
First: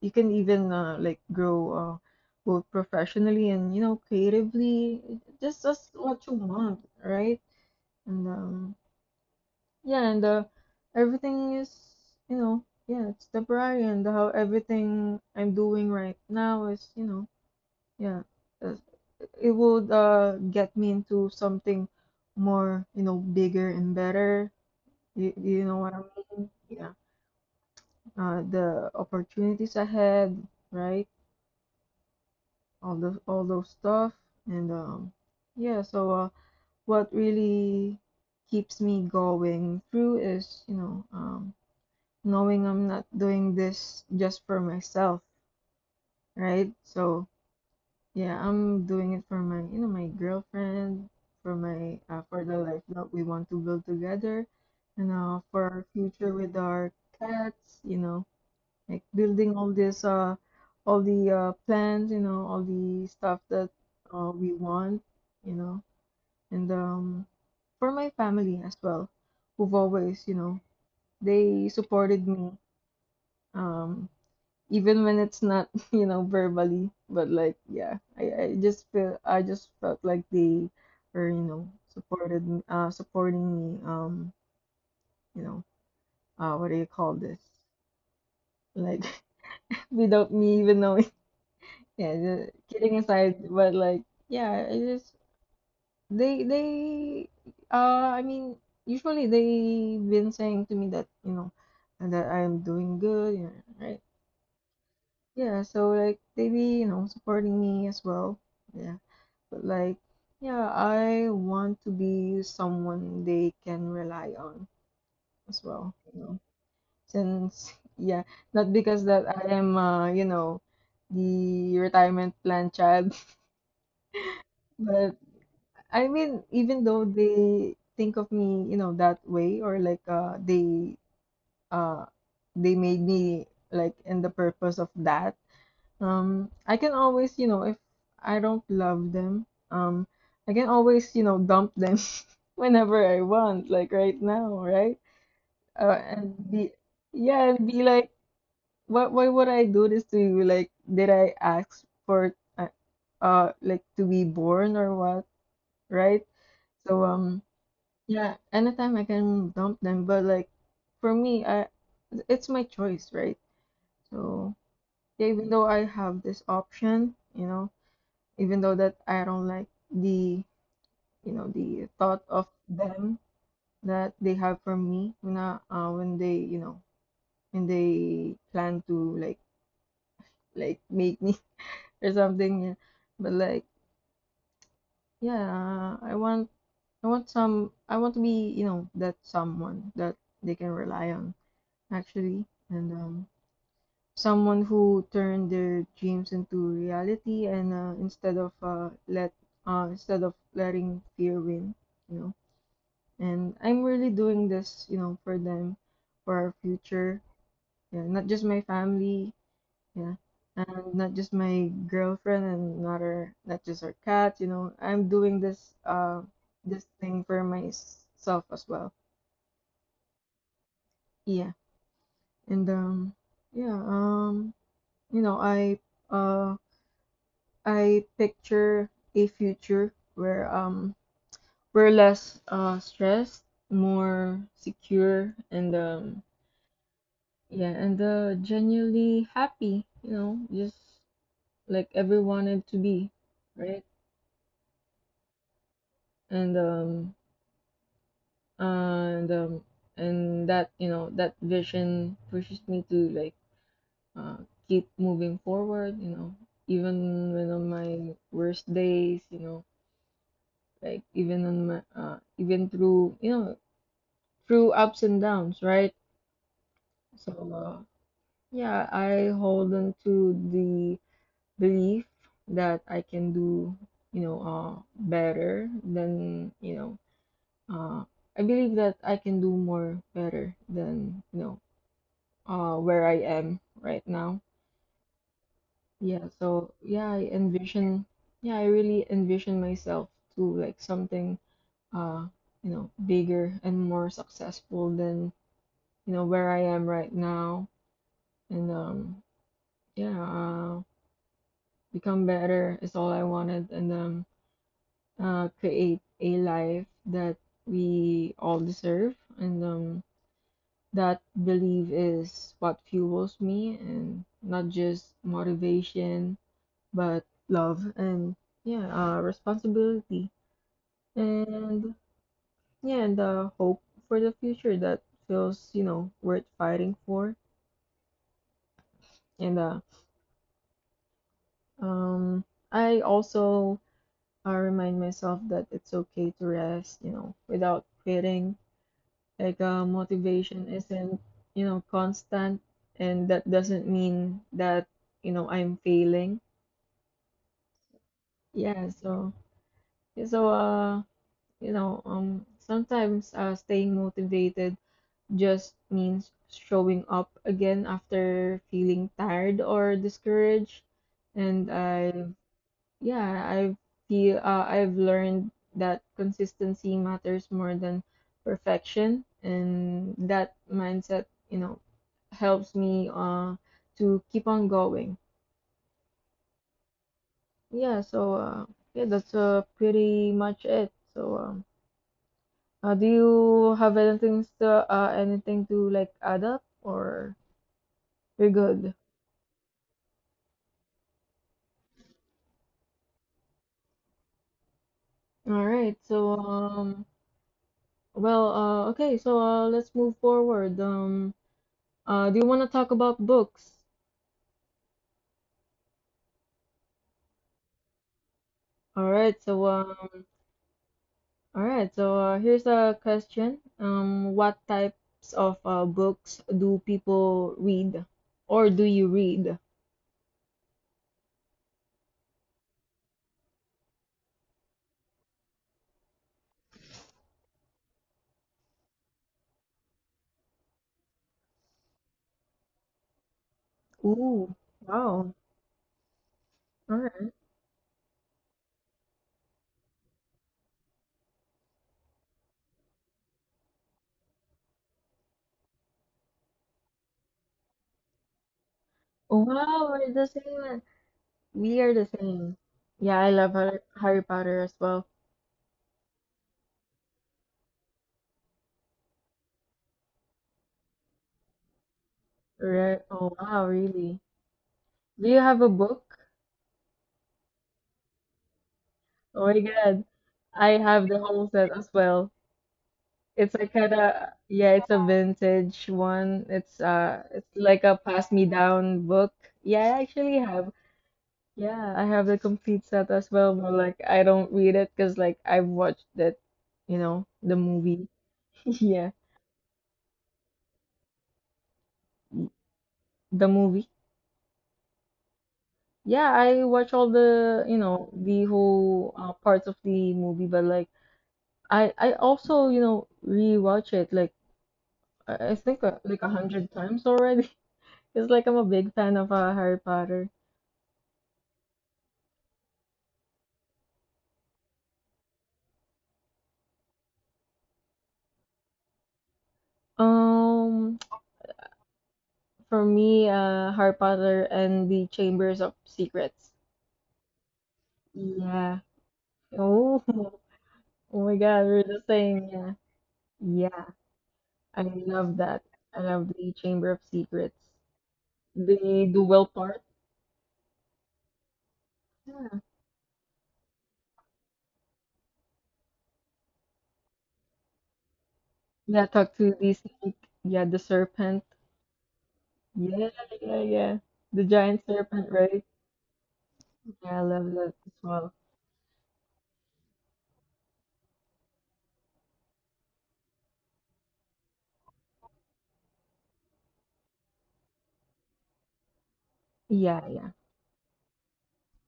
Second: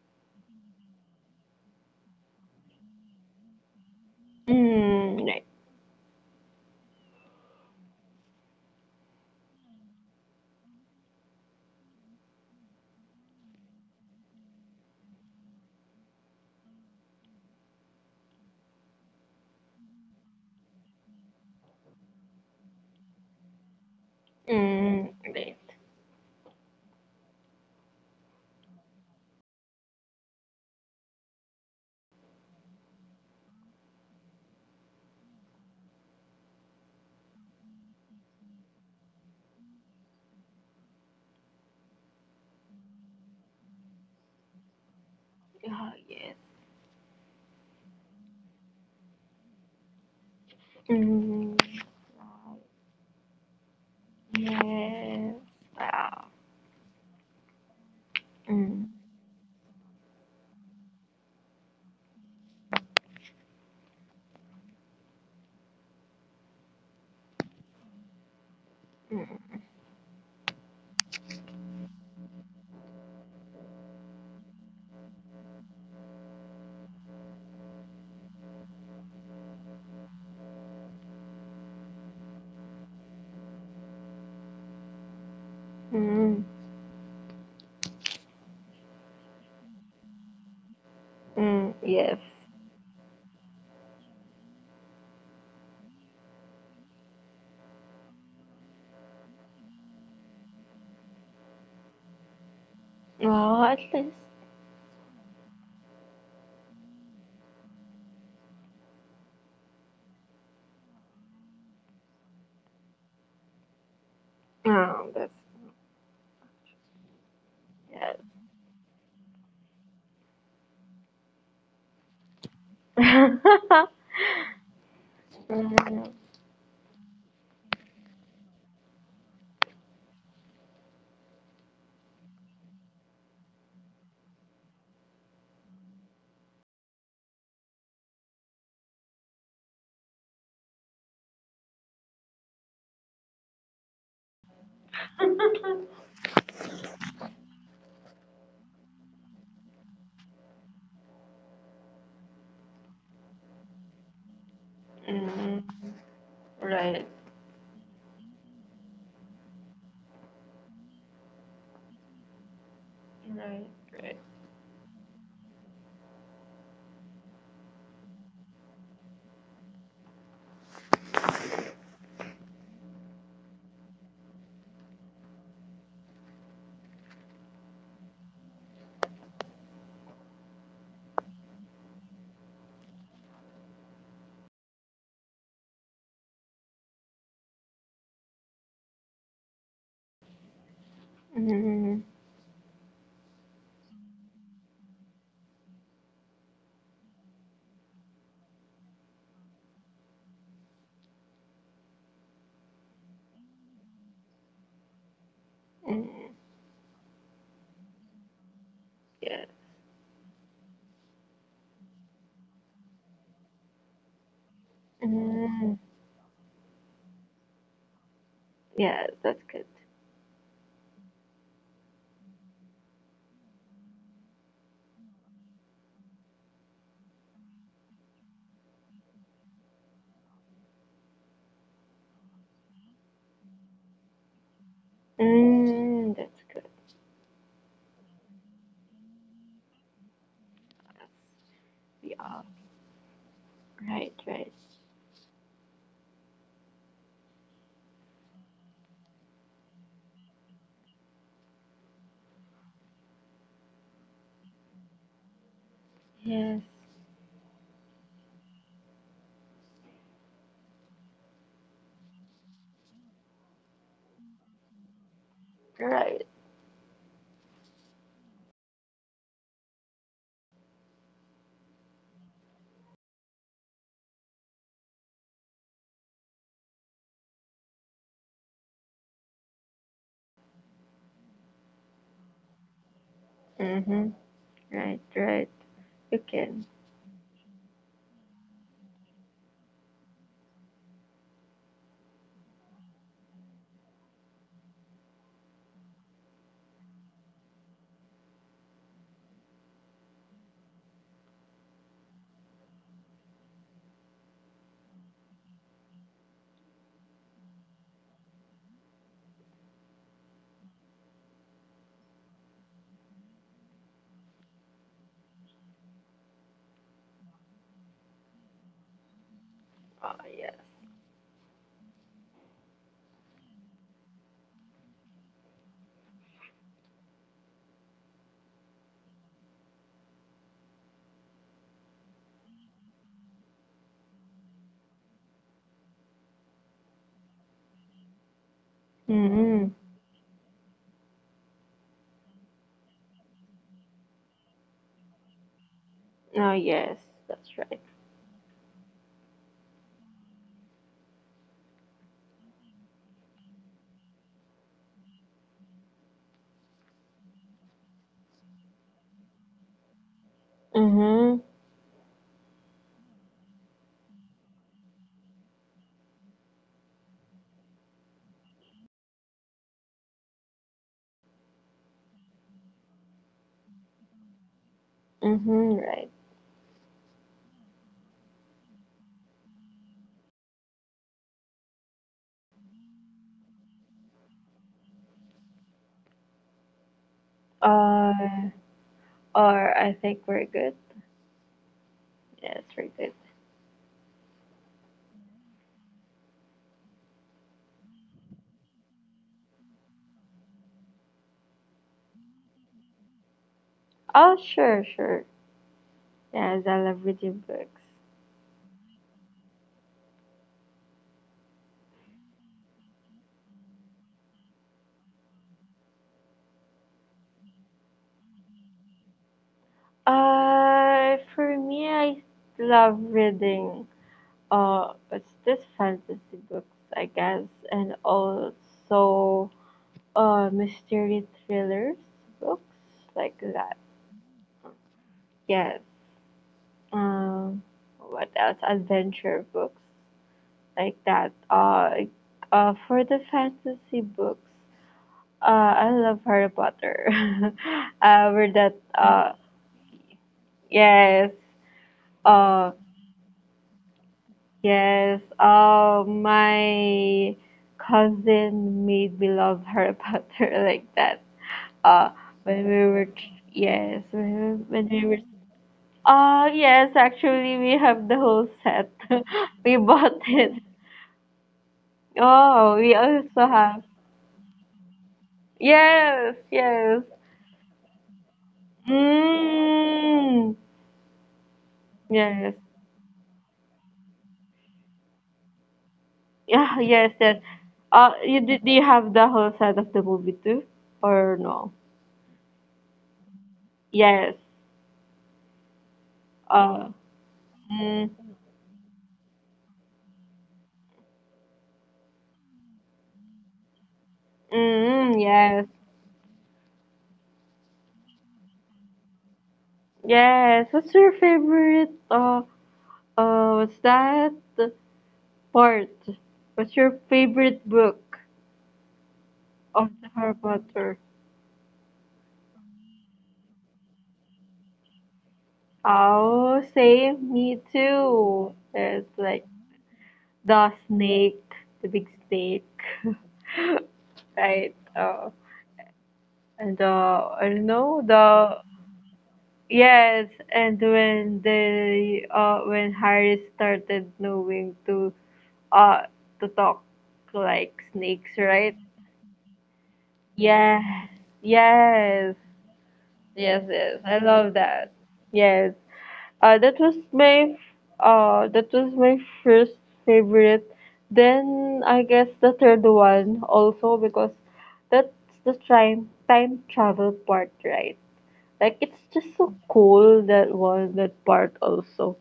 A: you can even like grow both professionally and you know creatively
B: Mm, right.
A: just what you want right and yeah and everything is you know yeah it's temporary and how everything I'm doing right now is you know yeah uh, it would get me into something more you know bigger and better
B: Mm,
A: you,
B: right.
A: you know what I mean yeah the opportunities ahead right all those stuff and yeah so what really keeps me going through is you know knowing I'm not doing this just for myself
B: Oh, yes.
A: right so yeah I'm doing it for my you know my girlfriend
B: Mm,
A: for
B: right.
A: my for the life that we want to build together and
B: Yes.
A: for our
B: Wow.
A: future with our cats you know
B: Mm.
A: like building all the plans you know all the stuff that we want you know and for my family as well
B: Mm.
A: who've always you know they supported me um even when it's not [LAUGHS] you know verbally but like yeah I just feel I just felt like they were you know supported me supporting me you know
B: Mm.
A: what do you call this like [LAUGHS] without me even knowing.
B: Mm,
A: Yeah,
B: yes.
A: the, kidding aside, but like, yeah, I just they I mean usually they've been saying to me that, you know, and that I'm doing good, you
B: Oh,
A: know,
B: at
A: right?
B: least.
A: Yeah, so like they be, you know, supporting me as well. Yeah. But like, yeah, I want to be someone they can rely on
B: Oh, that's,
A: as well, you know. Since [LAUGHS] yeah, not because that I am you know, the retirement plan child.
B: yes.
A: [LAUGHS]
B: [LAUGHS]
A: But
B: Mhm.
A: I mean, even though they think of me, you know, that way, or like uh they made me like in the purpose of that, I can always, you know, if I don't love them, I can always, you know, dump them [LAUGHS] whenever I want, like right now, right? And be yeah, and be like, what? Why would I do this to you? Like, did I ask for like to be born or what,
B: Mhm.
A: right? So
B: Right.
A: um. Yeah, anytime I can dump them, but like for me, I it's my choice, right?
B: Right. Right.
A: So yeah, even though I have this option, you know, even though that I don't like the you know the thought of them that they have for me when when they you know when they plan to like make me [LAUGHS] or something, yeah. But like yeah, I want to be you know that someone that they can rely on actually,
B: Mhm.
A: and. Someone who turned their dreams into reality and instead of letting fear win you know and I'm really doing this you know for them for our
B: Mhm.
A: future yeah not just my family
B: Yes.
A: yeah and not just my girlfriend and not just our cat you know I'm doing this
B: Mm.
A: this thing for myself as well
B: Yes, that's good.
A: yeah and yeah you know I um I picture a future where we're less stressed, more secure, and
B: Mm, that's good.
A: yeah, and genuinely happy, you know, just like every wanted to
B: We
A: be,
B: are.
A: right?
B: Right, right.
A: And um and um and that you know that vision pushes me to like keep moving forward, you know, even when
B: Yes.
A: on my worst days, you know like even on my even through you know through ups and downs, right?
B: Right.
A: So, yeah, I hold on to the belief that I can do, you know, better than, you know, uh, I believe that I can do more better than, you know, where I am right now.
B: Mm-hmm. Right,
A: Yeah,
B: right.
A: so yeah,
B: You can.
A: yeah, I really envision myself to like something, uh, you know, bigger and more successful than, you know, where I am right now. And yeah, become better is all I wanted, and create a life that we all deserve, and that belief is what fuels me, and not just motivation, but love and yeah, responsibility,
B: Oh, yes.
A: and yeah, and hope for the future that feels, you know, worth fighting for, and um, I also I remind myself that it's okay to rest, you know, without quitting. Like, motivation
B: Mm-hmm.
A: isn't, you know, constant, and that doesn't mean that, you know, I'm failing.
B: Oh, yes.
A: Yeah,
B: That's right.
A: so, yeah, so, you know, sometimes staying motivated just means showing up again after feeling tired or discouraged. And I.
B: Mm-hmm.
A: Yeah, I've learned that consistency matters more than perfection, and that mindset, you know, helps me to keep on going.
B: Mm-hmm. Right.
A: Yeah, so yeah, that's pretty much it. So do you have anything to anything to like add up, or we're good?
B: Uh, or I think we're good. Yes, we're good.
A: All right. So well, okay. So let's move forward. Do you want to talk about books?
B: Oh, sure, sure. Yes, I love
A: All
B: reading
A: right,
B: books.
A: so uh, all right, so here's a question. What types of books do people read, or do you read?
B: For me, I love reading. It's this fantasy books, I guess, and also mystery thrillers books like that.
A: Ooh, wow.
B: Yes.
A: All right.
B: Um, what else? Adventure books like that. For the fantasy books. I love Harry Potter. [LAUGHS] We're that.
A: Wow, we're the same.
B: Yes.
A: We are the
B: Uh,
A: same. Yeah, I love Harry Potter as
B: yes.
A: well.
B: My cousin made me love Harry Potter [LAUGHS] like that. Uh, when we were,
A: Right. Oh, wow,
B: yes,
A: really?
B: when we were.
A: Do you have a book?
B: Yes. Actually, we have the whole set. [LAUGHS]
A: Oh
B: We
A: my
B: bought
A: God.
B: it.
A: I have the whole set as well.
B: Oh, we also
A: It's
B: have.
A: like kinda yeah, it's a vintage
B: Yes.
A: one. It's
B: Yes.
A: it's like a pass-me-down book. Yeah, I
B: Mm.
A: actually have. Yeah, I have
B: Yes.
A: the complete set as well, but like I don't read it because like I've watched it,
B: Yeah, yes,
A: you
B: yes.
A: know, the movie.
B: You, do, do you
A: [LAUGHS]
B: have the
A: Yeah,
B: whole set of the movie too, or no?
A: the movie.
B: Yes.
A: Yeah,
B: Uh,
A: I watch all the, you
B: mm,
A: know, the whole parts of the movie, but like I also, you know, rewatch it like
B: yes,
A: I think like 100 times already. [LAUGHS] It's like I'm a big fan of Harry Potter.
B: yes. What's your favorite? What's that part? What's your favorite book of the Harry Potter?
A: Um, [TSK] for me, Harry Potter and the Chambers of
B: Oh,
A: Secrets.
B: same. Me too.
A: Yeah.
B: It's like
A: Oh, [LAUGHS]
B: the snake,
A: oh my
B: the
A: God,
B: big
A: we're the same.
B: snake,
A: Yeah, yeah.
B: [LAUGHS] right?
A: I love that. I love
B: And
A: the Chamber of
B: I don't
A: Secrets.
B: know the,
A: The dual part.
B: yes, and when they
A: Yeah,
B: when Harry started knowing uh to talk like snakes, right?
A: yeah, talk to the snake. Yeah, the
B: Yeah.
A: serpent.
B: Yes.
A: Yeah,
B: Yes,
A: yeah,
B: yes. I
A: yeah.
B: love
A: The
B: that.
A: giant serpent,
B: Yes.
A: right?
B: Uh that was
A: Yeah, I
B: my
A: love that as well.
B: that was my first favorite. Then I guess the third one also, because that's the time travel part, right? Like, it's just so cool,
A: Yeah,
B: that
A: yeah.
B: was that part also.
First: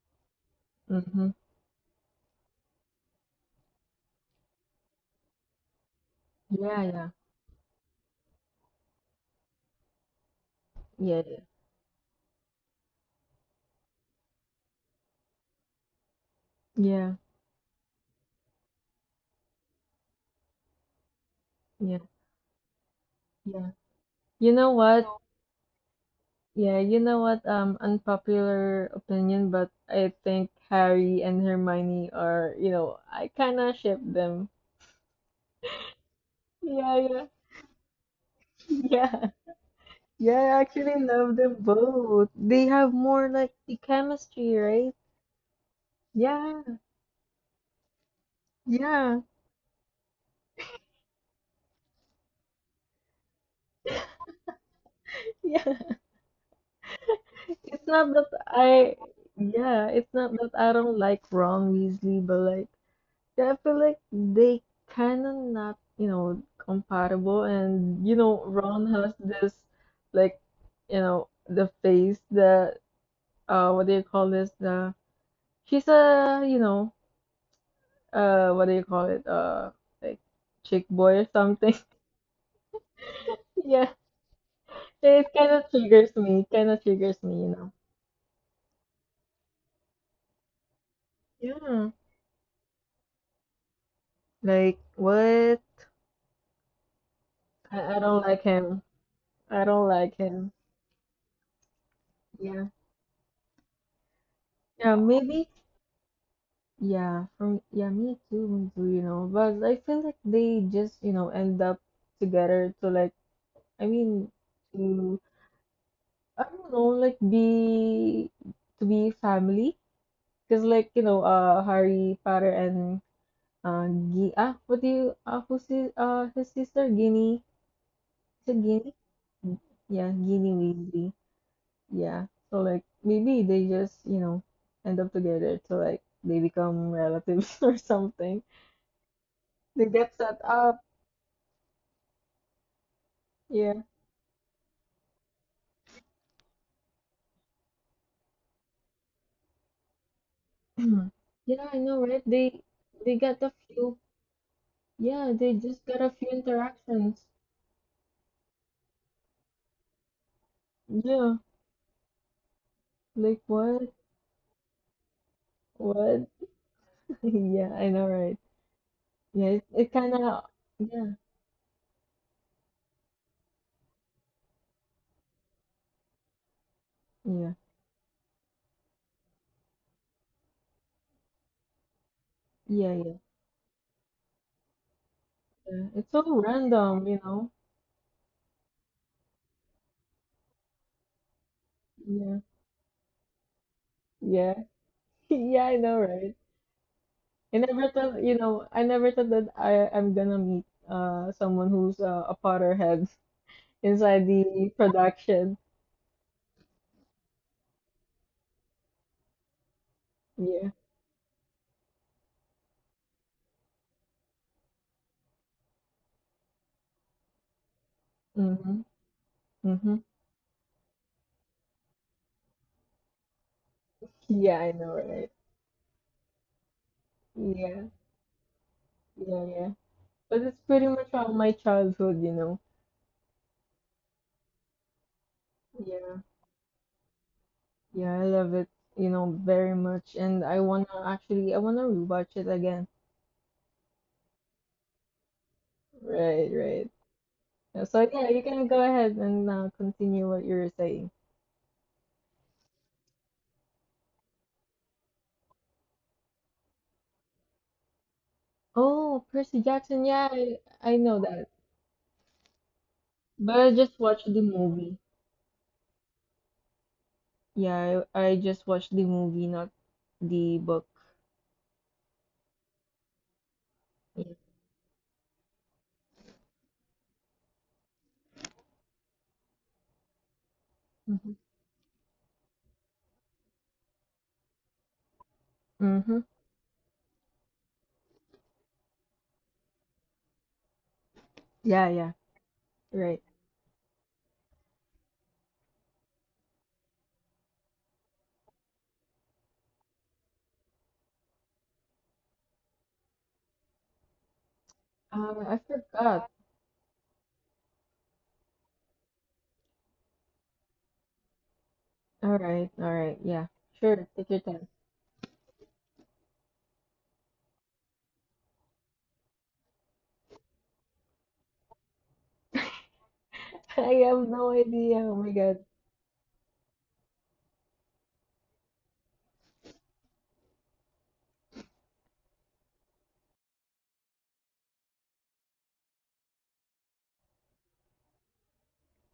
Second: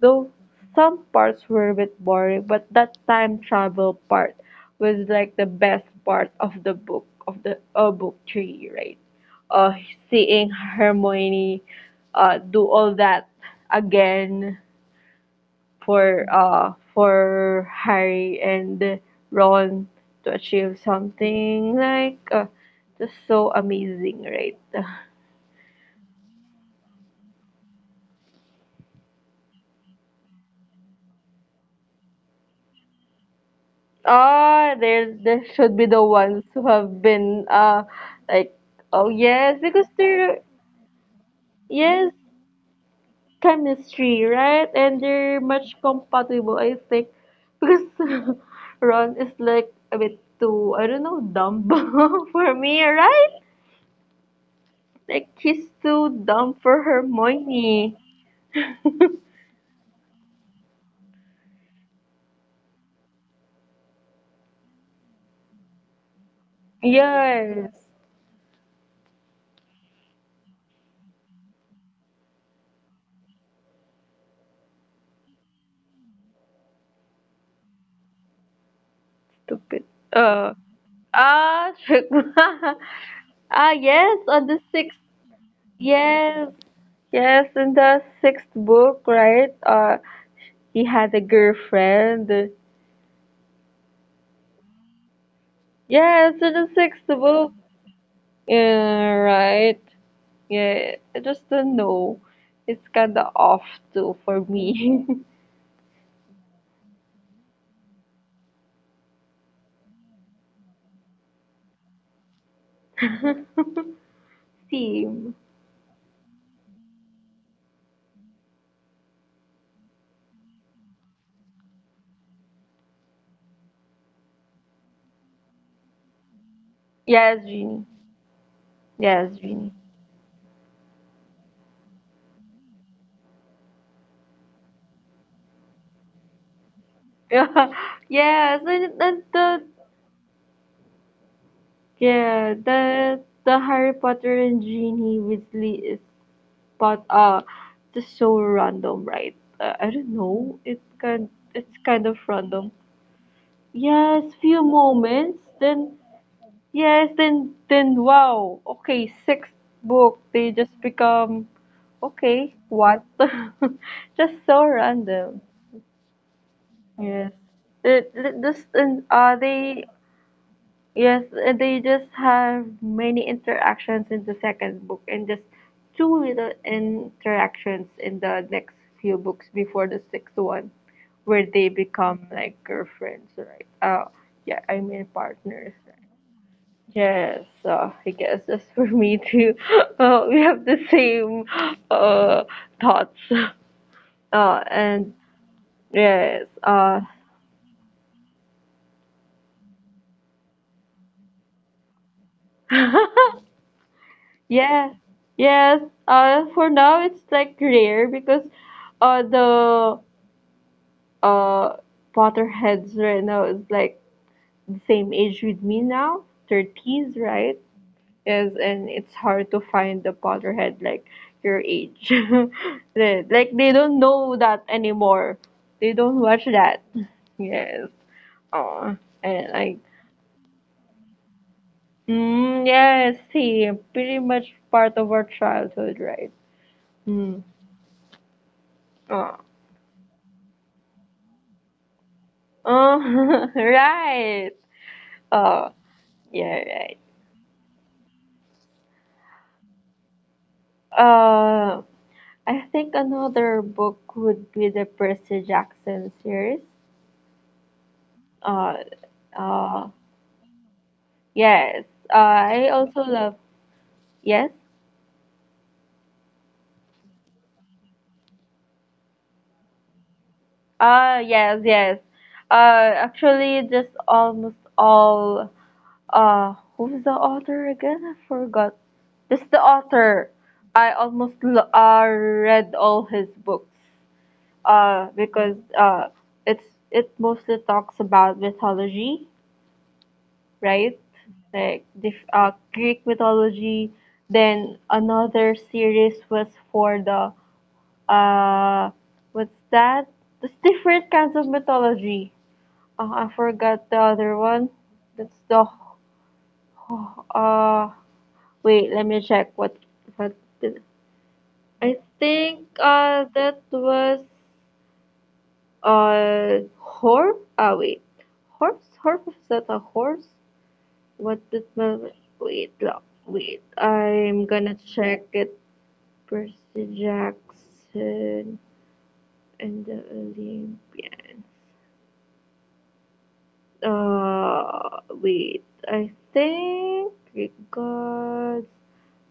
B: Though some
A: Mm-hmm.
B: parts were a bit boring, but that time travel part was like the best part of the
A: Yeah,
B: book,
A: yeah.
B: of the book three, right? Uh, seeing
A: Yeah, yeah.
B: Hermione do all that again
A: Yeah,
B: for Harry and Ron to achieve something
A: yeah,
B: like just so
A: yeah.
B: amazing,
A: You
B: right?
A: know what?
B: [LAUGHS]
A: Yeah, you know what? Unpopular opinion, but I think Harry and Hermione are, you know, I kind of ship them.
B: Ah, there should be the ones who
A: Yeah,
B: have
A: yeah,
B: been, like,
A: [LAUGHS]
B: oh
A: yeah,
B: yes, because they're,
A: yeah. I actually love them
B: yes,
A: both. They have more like the
B: chemistry,
A: chemistry,
B: right?
A: right?
B: And they're much
A: Yeah,
B: compatible, I think, because [LAUGHS]
A: yeah,
B: Ron is like a bit too, I don't know, dumb [LAUGHS] for me, right? Like
A: [LAUGHS] yeah.
B: he's too dumb for
A: It's
B: Hermione.
A: not that
B: [LAUGHS]
A: yeah, it's not that I don't like Ron Weasley, but like I feel like they kind of not, you know, compatible.
B: Yes,
A: And, you know, Ron has this, like, you know, the face that, what do you call this? He's a, you know, what do you call it?
B: stupid.
A: Like,
B: Uh,
A: chick boy or
B: ah,
A: something. [LAUGHS]
B: [LAUGHS] ah,
A: Yeah,
B: yes, on the sixth.
A: it kind of triggers
B: Yes.
A: me. Kind of triggers me,
B: Yes,
A: you
B: in
A: know.
B: the sixth book, right? He had a
A: Yeah,
B: girlfriend.
A: like, what?
B: Yes, in the sixth book.
A: I don't like him.
B: Yeah,
A: I
B: right.
A: don't like him.
B: Yeah, I just don't know.
A: Yeah.
B: It's kinda off too for
A: Yeah,
B: me.
A: maybe. Yeah, from yeah, me too, me you know. But I feel like they just, you know, end up together to
B: [LAUGHS]
A: I mean, to
B: Team,
A: I don't know, like be to be family, because like you know, Harry Potter and uh, what do you who's his sister
B: yes,
A: Ginny?
B: Genie.
A: Is it Ginny?
B: Yes, Genie.
A: Yeah, Ginny Weasley. Yeah. So like maybe they just, you know, end up together to like they become relatives [LAUGHS]
B: Yeah.
A: or
B: [LAUGHS]
A: something.
B: Yes, and the
A: They get set up.
B: the
A: Yeah.
B: Harry Potter and Genie Weasley is, but just so random, right? I don't know. It's
A: [CLEARS THROAT]
B: kind
A: Yeah,
B: it's
A: I
B: kind
A: know,
B: of
A: right?
B: random.
A: They got a few.
B: Yes, few
A: Yeah,
B: moments.
A: they just
B: Then
A: got a few
B: yes,
A: interactions.
B: then wow. Okay, sixth book. They just
A: Yeah.
B: become okay. What?
A: Like what?
B: [LAUGHS] Just so random.
A: What? [LAUGHS]
B: Yes.
A: Yeah, I know, right?
B: This and
A: Yeah, it,
B: they...
A: it kind of yeah,
B: Yes, they just have many interactions in the second book and just two little
A: yeah.
B: interactions in the next few books before the sixth one where they become like
A: Yeah, yeah,
B: girlfriends, right? Yeah, I mean partners,
A: yeah.
B: right?
A: It's so random, you
B: Yes,
A: know.
B: so I guess that's for me too. [LAUGHS] We have the same uh,
A: Yeah.
B: thoughts. [LAUGHS]
A: Yeah.
B: And
A: [LAUGHS] Yeah, I know,
B: yes,
A: right? I never thought, you know, I never thought that I'm gonna meet someone who's a Potterhead
B: [LAUGHS]
A: [LAUGHS] inside the
B: Yeah,
A: production.
B: yes. For now it's like rare because the
A: Yeah.
B: uh Potterheads right now is like the same age with me now, 30s, right? Yes, and
A: Mm-hmm.
B: it's hard to find
A: Mm-hmm.
B: a Potterhead like your age. [LAUGHS] Like they don't know that
A: Yeah, I know,
B: anymore.
A: right?
B: They don't watch that. Yes.
A: Yeah,
B: Oh, and
A: yeah,
B: like,
A: yeah. But it's pretty much all my childhood, you know.
B: yes, see, pretty much part of our childhood, right?
A: Yeah,
B: Mm.
A: yeah, I love it, you know, very much. And I wanna actually, I wanna rewatch it again.
B: Oh, [LAUGHS] right. Oh, yeah,
A: Right,
B: right.
A: right. Yeah, so yeah, you can go ahead and continue what you were saying.
B: Uh, I think another book would be the Percy Jackson series. Uh,
A: Oh, Percy
B: uh,
A: Jackson. Yeah, I know that.
B: yes. I also love.
A: But I just watched
B: Yes.
A: the movie. Yeah, I just watched the movie, not the book.
B: Yes, yes. Actually, just
A: Yeah.
B: almost all. Who's the author again? I forgot. Just the author. I almost
A: Mm-hmm.
B: read all his books. Because
A: Mm-hmm.
B: it's it mostly talks about mythology, right? Like
A: Yeah,
B: the
A: yeah.
B: Greek
A: Right.
B: mythology. Then another series was for the uh, what's that? There's different kinds of mythology. I forgot the other one. That's the
A: I forgot.
B: uh. Wait, let me check. What did I think?
A: All right,
B: That
A: yeah,
B: was
A: sure, take your time.
B: Horse. Wait. Horse. Horse. Is that a horse? What did my Wait? No, wait.
A: [LAUGHS] I
B: I'm
A: have no
B: gonna
A: idea.
B: check
A: Oh my
B: it.
A: God.
B: Percy Jackson and the Olympians. Wait. I think we got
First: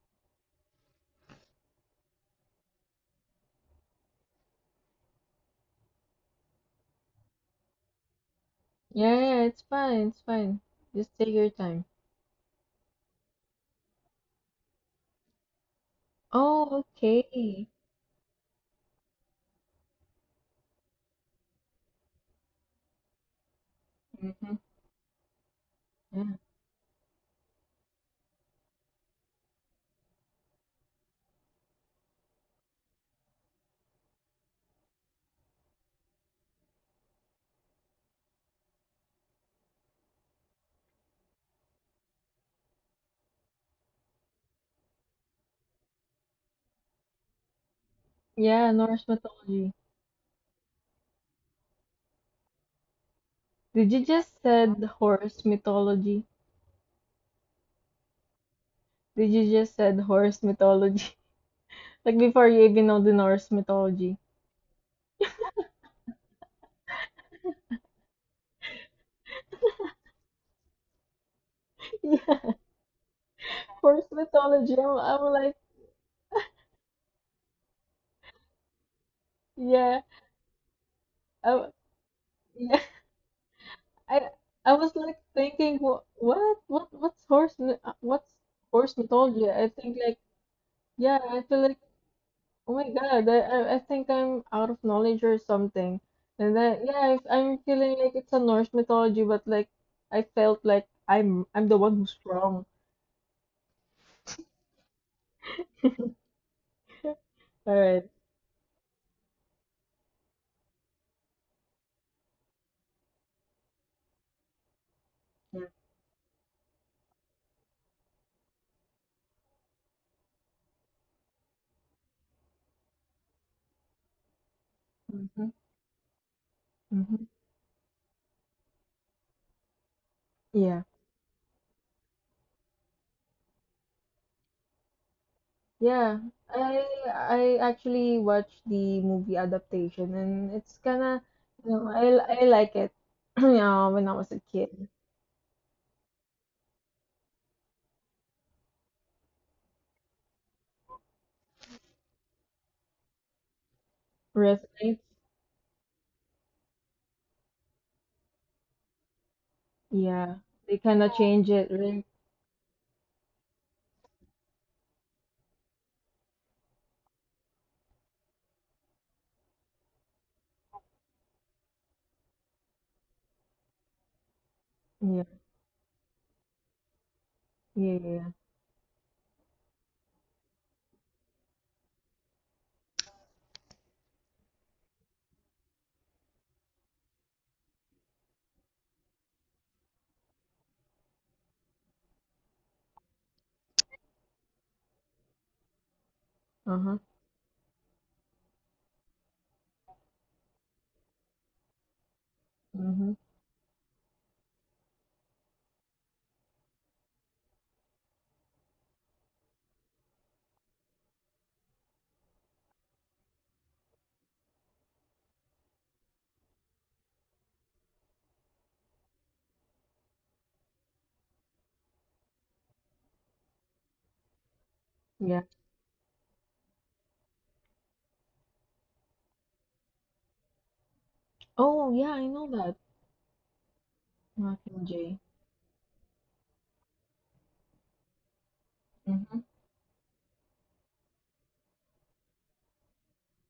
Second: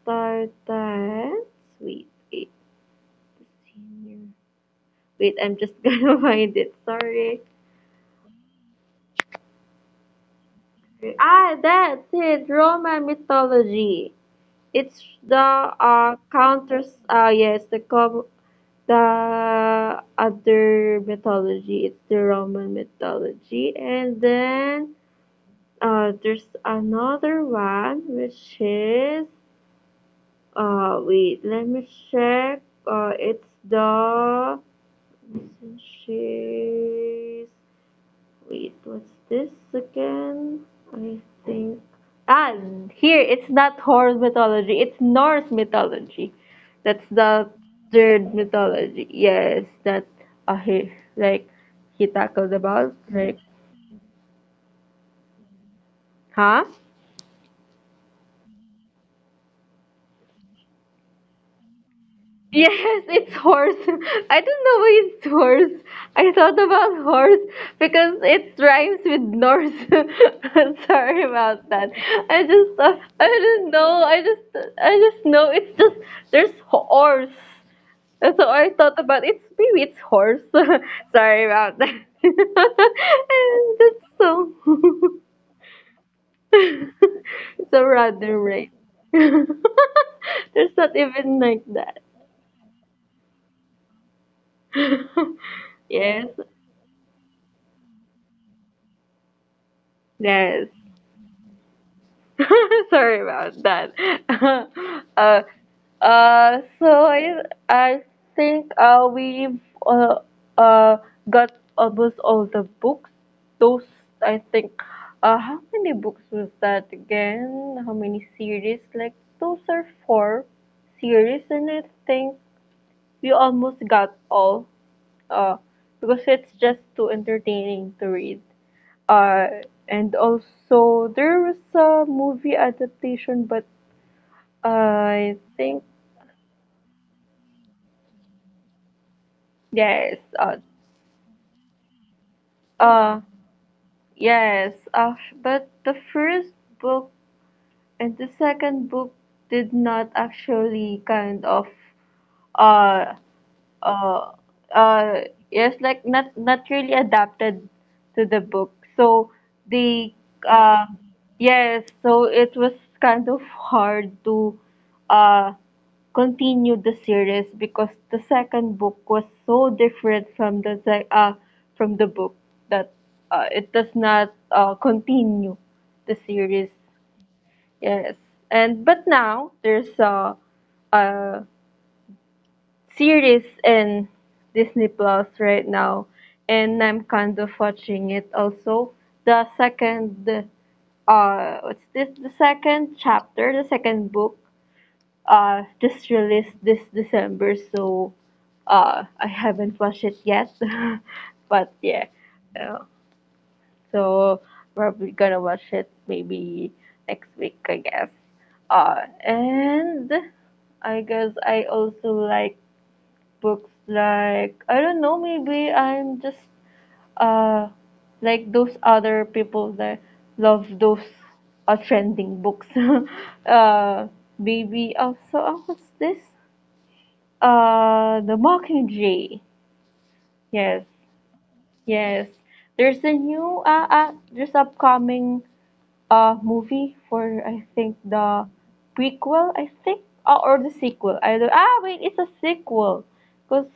B: Spartans. Wait, wait. The senior. Wait, I'm just [LAUGHS] gonna find it. Sorry.
A: Yeah, yeah, it's fine, it's fine. Just take your time.
B: That's it. Roman mythology. It's the
A: Oh,
B: counters. Yes,
A: okay.
B: the the other mythology. It's the Roman mythology, and
A: Mm-hmm.
B: then
A: Yeah.
B: there's another one which is wait, let me check. It's the Wait, what's this again? I think. Ah, here, it's not horror mythology, it's Norse mythology. That's the third
A: Yeah, Norse
B: mythology. Yes,
A: mythology.
B: that he, like he tackled about. Like,
A: Did you just said horse mythology?
B: huh?
A: Did you just said horse mythology? [LAUGHS] Like before you even know
B: Yes,
A: the
B: it's
A: Norse
B: horse.
A: mythology.
B: [LAUGHS] I don't know why it's horse. I thought about horse because it rhymes with Norse. [LAUGHS] Sorry about that. I
A: [LAUGHS] Yeah,
B: just, I don't know.
A: horse mythology.
B: I
A: I'm
B: just know
A: like,
B: it's just there's horse. And so I thought about it's maybe it's
A: yeah,
B: horse. [LAUGHS] Sorry about that. [LAUGHS]
A: I [LAUGHS]
B: And that's
A: I
B: so,
A: I was like thinking, what's
B: [LAUGHS] so
A: what's
B: random, right?
A: horse
B: [LAUGHS]
A: mythology? I think like
B: There's not
A: yeah,
B: even
A: I feel
B: like
A: like
B: that.
A: oh my God, I think I'm out of knowledge or
B: [LAUGHS]
A: something.
B: Yes,
A: And then yeah, I'm feeling like it's a Norse mythology, but like I felt
B: yes.
A: like I'm the one who's wrong.
B: [LAUGHS] Sorry about that. [LAUGHS] Uh, so I,
A: All
B: I
A: right.
B: think we've uh, uh, got almost all the books. Those, I think, how
A: Yeah.
B: many books was that again? How many series? Like, those are four series, and I think we almost got all, uh,
A: Mm-hmm.
B: because it's just too
A: Mm-hmm.
B: entertaining to read. Uh, and
A: Yeah.
B: also there was a movie adaptation, but I think
A: Yeah. I I actually watched the movie
B: yes,
A: adaptation, and it's kind of you know I like it.
B: uh
A: [CLEARS THROAT] Yeah, when I was a
B: yes,
A: kid.
B: uh, but the first book and the second book did not actually kind of uh uh
A: Resonates.
B: uh yes, like not really adapted to the book. So they
A: Yeah. They
B: uh
A: kind of yeah, change it,
B: yes,
A: right?
B: so it was kind of hard to uh continue the series because the second book was so different from the from the book that it does not
A: Yeah.
B: continue the series.
A: Yeah.
B: Yes,
A: Yeah, yeah.
B: and but now there's a series in Disney Plus right now, and I'm kind of watching it also. The second, what's this? The second chapter, the second book, just released this
A: Uh-huh.
B: December, so I haven't watched it yet, [LAUGHS] but yeah, uh,
A: Mm-hmm.
B: so probably gonna watch it maybe next week, I guess. And I guess I also like books, like I don't know, maybe I'm just uh like those other people that love those trending books. [LAUGHS] uh, Maybe also, oh,
A: Yeah.
B: what's this? The Mockingjay. Yes,
A: Oh,
B: yes.
A: yeah, I know
B: There's
A: that.
B: a new, there's
A: Mockingjay.
B: upcoming a movie for, I think, the prequel,
A: Mm-hmm.
B: I think, or the sequel. I don't... wait, it's a sequel because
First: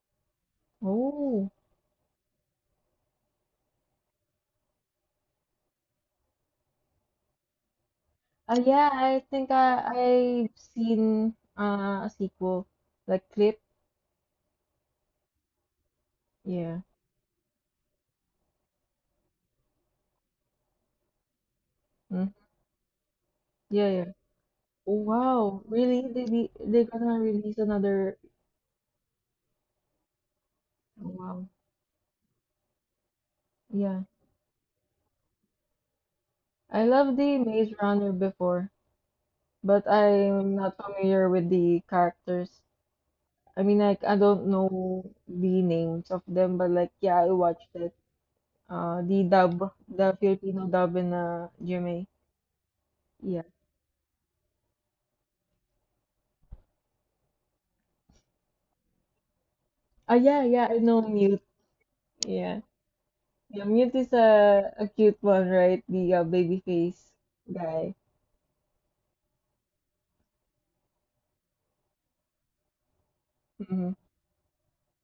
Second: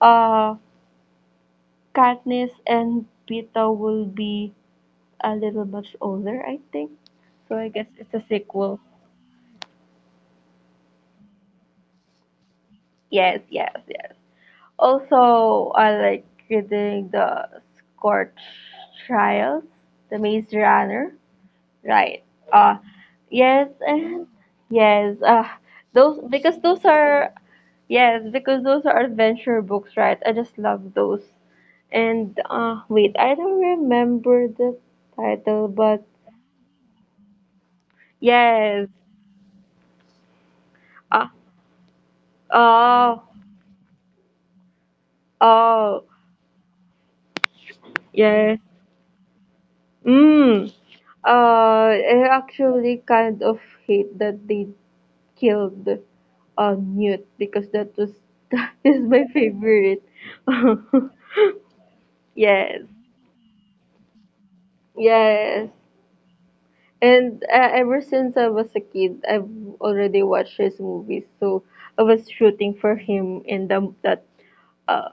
B: uh
A: Oh.
B: Katniss and Peeta will be a little much older, I think, so I guess it's a sequel.
A: Yeah, I think I've seen a sequel, like
B: Yes,
A: clip.
B: yes, yes, also I like
A: Yeah.
B: reading the Scorch Trials, the Maze Runner, right?
A: Mm.
B: uh yes,
A: Yeah, yeah.
B: and
A: Oh,
B: yes,
A: wow. Really?
B: those, because those
A: They're gonna
B: are...
A: release another.
B: Yes, because those are adventure books, right? I just love those.
A: Wow.
B: And wait, I don't
A: Yeah.
B: remember the title, but
A: I love the Maze Runner before,
B: yes.
A: but I'm not
B: Uh,
A: familiar with the characters.
B: oh,
A: I mean, like I don't know the
B: oh,
A: names of them, but like yeah, I watched it.
B: yes.
A: The the Filipino
B: Mm.
A: dub in GMA.
B: I actually kind
A: Yeah.
B: of hate that they killed Newt because that was [LAUGHS] that is my favorite.
A: Oh yeah, yeah. I know Mute.
B: [LAUGHS]
A: Yeah,
B: Yes.
A: yeah. Mute is a cute one,
B: Yes.
A: right? The baby face
B: And ever
A: guy.
B: since I was a kid, I've already watched his movies, so I was shooting for him in the
A: Mm-hmm.
B: that uh,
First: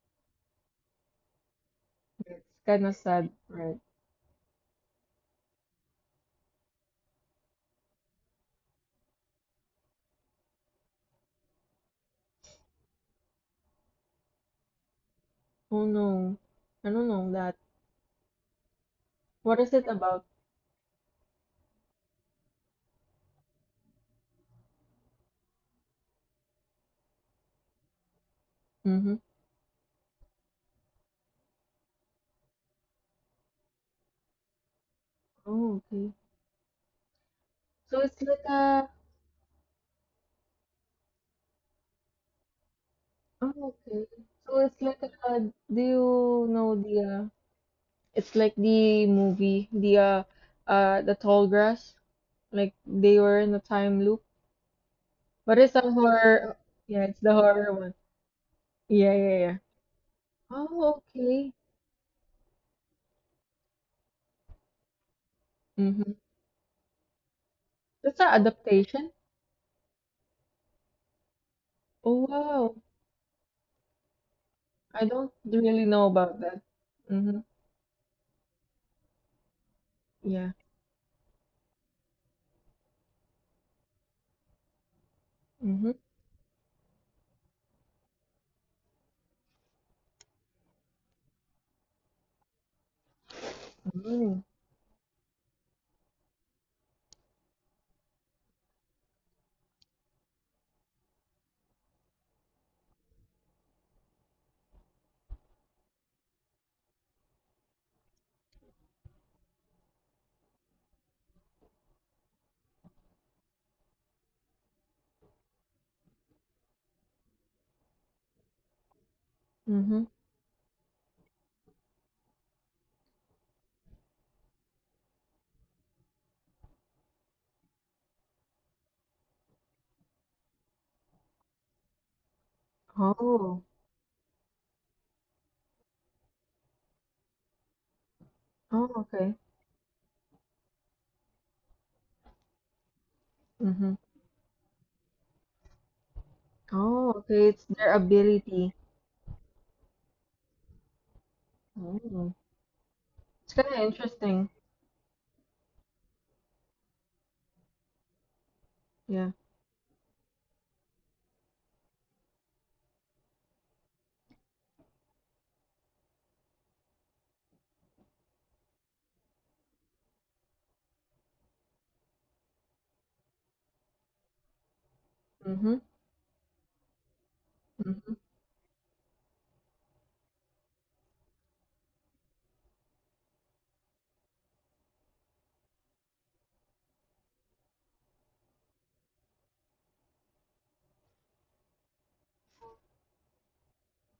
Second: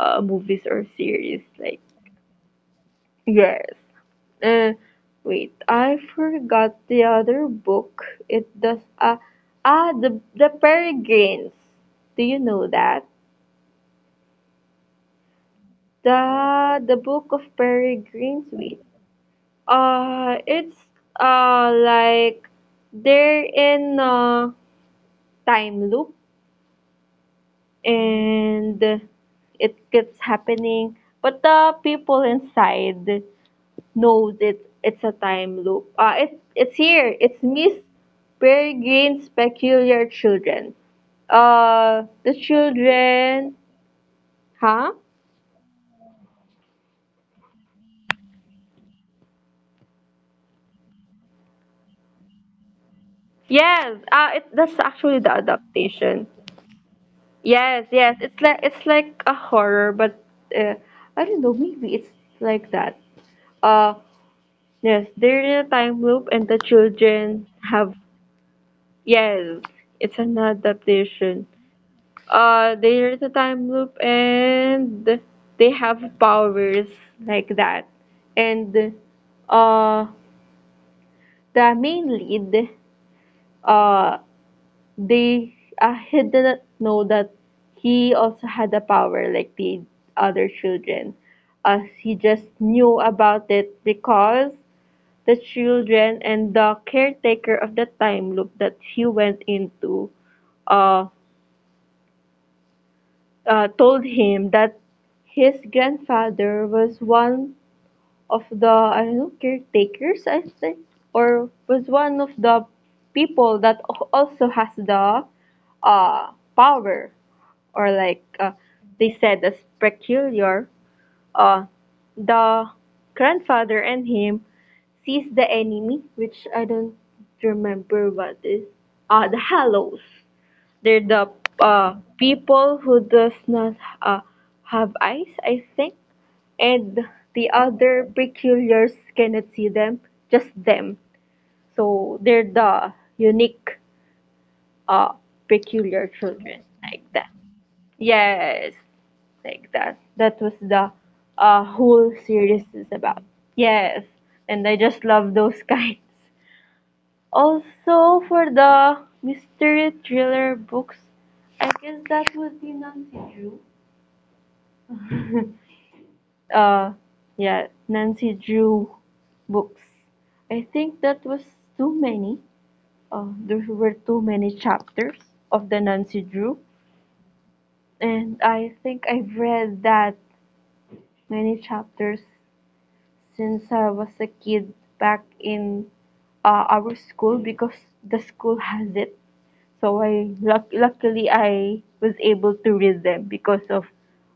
B: movies or series. Like
A: It's kind of sad,
B: yes,
A: right?
B: uh, wait, I forgot the other book. It does the Peregrines. Do you know that
A: Oh
B: the
A: no, I
B: the
A: don't
B: book
A: know
B: of
A: that.
B: Peregrines? Wait,
A: What is it about?
B: it's like they're in a time loop, and
A: Mm-hmm.
B: it keeps happening. But the people inside knows it. It's a time
A: Oh
B: loop.
A: okay.
B: It's here. It's Miss
A: So it's like a.
B: Peregrine's peculiar children. The children,
A: Oh okay. So it's
B: huh?
A: like a. Do you know the uh, it's like the movie, the tall grass. Like they were in a
B: Yes.
A: time loop.
B: It That's actually the
A: But it's a
B: adaptation.
A: horror. Yeah, it's the horror
B: Yes,
A: one.
B: yes. It's
A: Yeah,
B: like a
A: yeah, yeah.
B: horror, but uh,
A: Oh,
B: I don't know.
A: okay.
B: Maybe it's like that. Uh, yes, they're in a time
A: Mm-hmm.
B: loop, and the children have...
A: That's an adaptation.
B: Yes, it's an adaptation.
A: Oh, wow.
B: There is a time loop,
A: I
B: and
A: don't
B: they
A: really
B: have
A: know about that.
B: powers
A: Mm-hmm.
B: like that. And uh,
A: Yeah.
B: the main lead, uh, they
A: Mm-hmm.
B: he didn't know that he also had a power like the other children. He just knew about it because the children and the caretaker of the time loop that he went into. uh, Told him that his grandfather was one of the, I don't know, caretakers, I think, or was one of the people that also has the power, or like, they said, as
A: Mm-hmm.
B: peculiar. uh, the grandfather and him sees the enemy, which I don't remember what is. The Hallows. They're the people who does
A: Oh.
B: not uh, have eyes, I think. And the other peculiars
A: Oh, okay.
B: cannot see them, just them. So they're the unique,
A: Mm-hmm.
B: uh, peculiar children like
A: Oh,
B: that.
A: okay. It's their
B: Yes,
A: ability.
B: like that. That was the whole
A: Oh.
B: series is about.
A: It's kind of
B: Yes,
A: interesting.
B: and I just love those [LAUGHS] kinds. Also, for the
A: Yeah.
B: mystery thriller books, I guess that would be Nancy Drew. [LAUGHS] uh, yeah, Nancy Drew books. I think that was too many. There were too many chapters of the
A: Mm-hmm.
B: Nancy Drew.
A: Mm-hmm.
B: And I think I've read that many chapters since I was a kid back in our school because the school has it. So I luckily I was able to read them because of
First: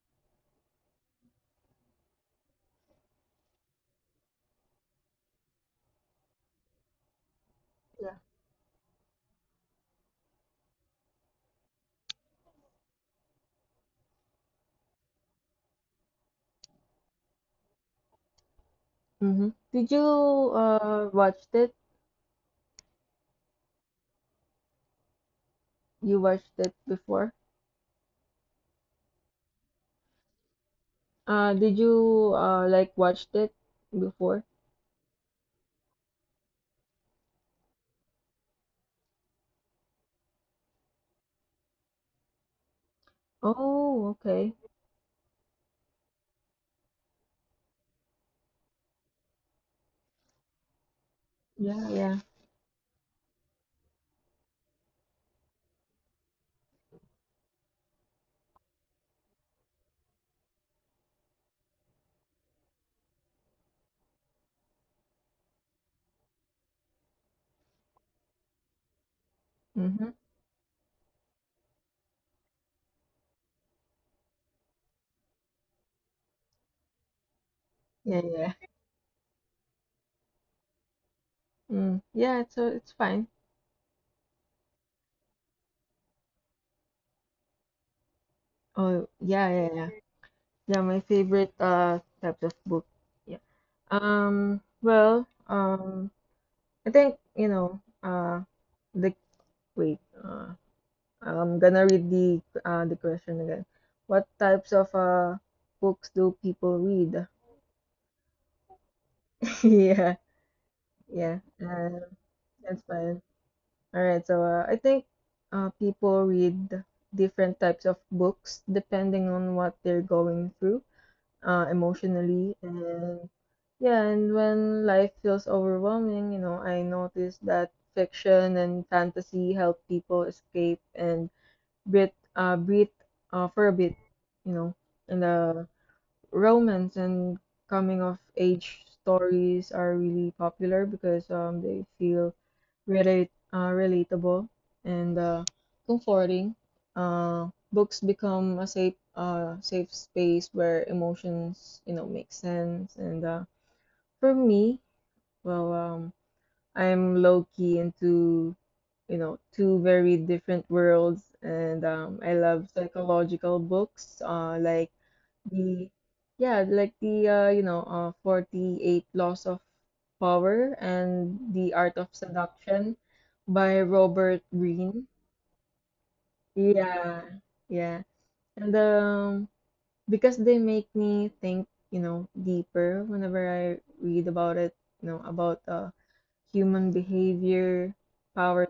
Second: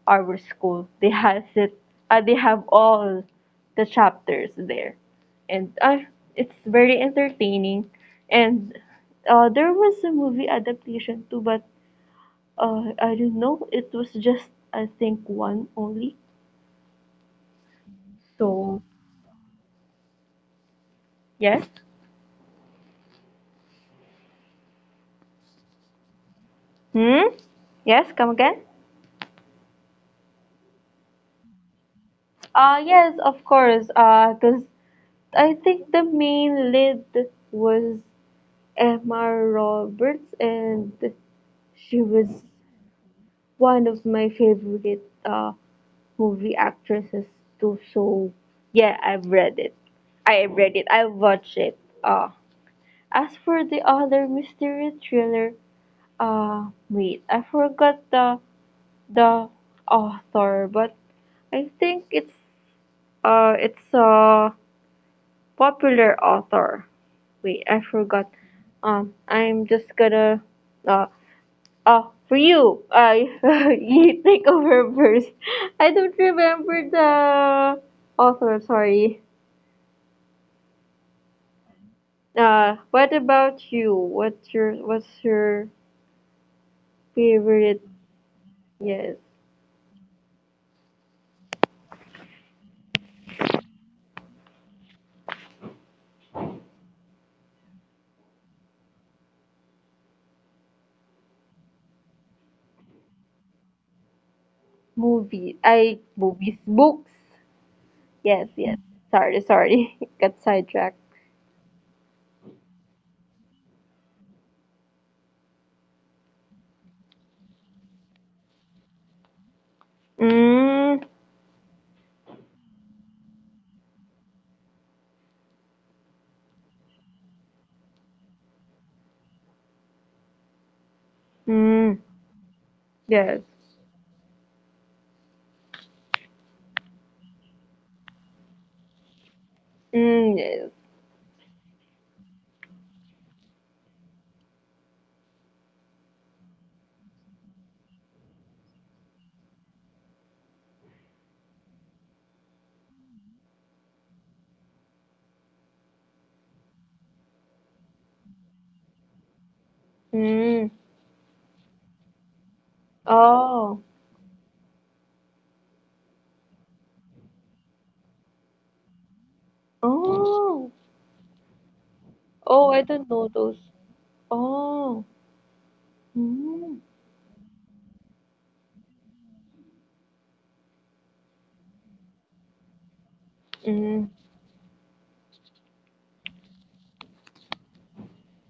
B: our school. They has it. They have all the chapters there, and it's very entertaining.
A: Yeah.
B: And there was a movie adaptation too, but I don't know. It was just, I think, one only. So,
A: Mm-hmm. Did you watched
B: yes.
A: it? You watched it
B: Hmm?
A: before?
B: Yes, come again?
A: Did you like
B: Yes,
A: watched
B: of
A: it
B: course.
A: before?
B: Cause I think the main lead was Emma Roberts, and she was one
A: Oh,
B: of my
A: okay.
B: favorite movie actresses too. So, yeah, I've read it. I have read it. I have watched it.
A: Yeah, yeah.
B: Uh, as for the other mystery thriller, wait, I forgot the author, but I think it's a popular author. Wait, I forgot. I'm just
A: Mm-hmm.
B: gonna uh for you. I [LAUGHS] you take over [LAUGHS] first. I don't remember the
A: Yeah, yeah.
B: author. Sorry.
A: Mm. Yeah, it's
B: What
A: fine.
B: about you? What's your favorite?
A: Oh,
B: Yes,
A: yeah, yeah, yeah. Yeah, my favorite types of book. Yeah. Um, well, um, I think, you know, the wait, I'm gonna read the question again. What types of
B: movie.
A: books
B: I
A: do
B: movies
A: people read?
B: books. Yes, yes. Sorry,
A: [LAUGHS] yeah,
B: sorry. [LAUGHS] Got sidetracked.
A: yeah, that's fine. All right, so I think people read different types of books depending on what they're going through
B: Mm,
A: emotionally and yeah, and when life feels overwhelming, you know, I notice that fiction and fantasy help people escape and
B: mm,
A: Brit,
B: yes.
A: for a bit, you know, and the romance and coming of age stories are really
B: Mm,
A: popular
B: yes.
A: because they feel relate relatable and comforting. Books become a safe space where emotions you know make sense and for me, well um I'm low key into, you know, two very different
B: Mm.
A: worlds, and I love psychological
B: Oh.
A: books, like the, yeah, like the, you know, 48 Laws of Power
B: Oh.
A: and The Art of
B: Oh,
A: Seduction
B: I don't know those.
A: by Robert Greene.
B: Oh. Mm.
A: Yeah, yeah, and because they make me think, you know, deeper whenever I read
B: Mm.
A: about it, you know, about human behavior, power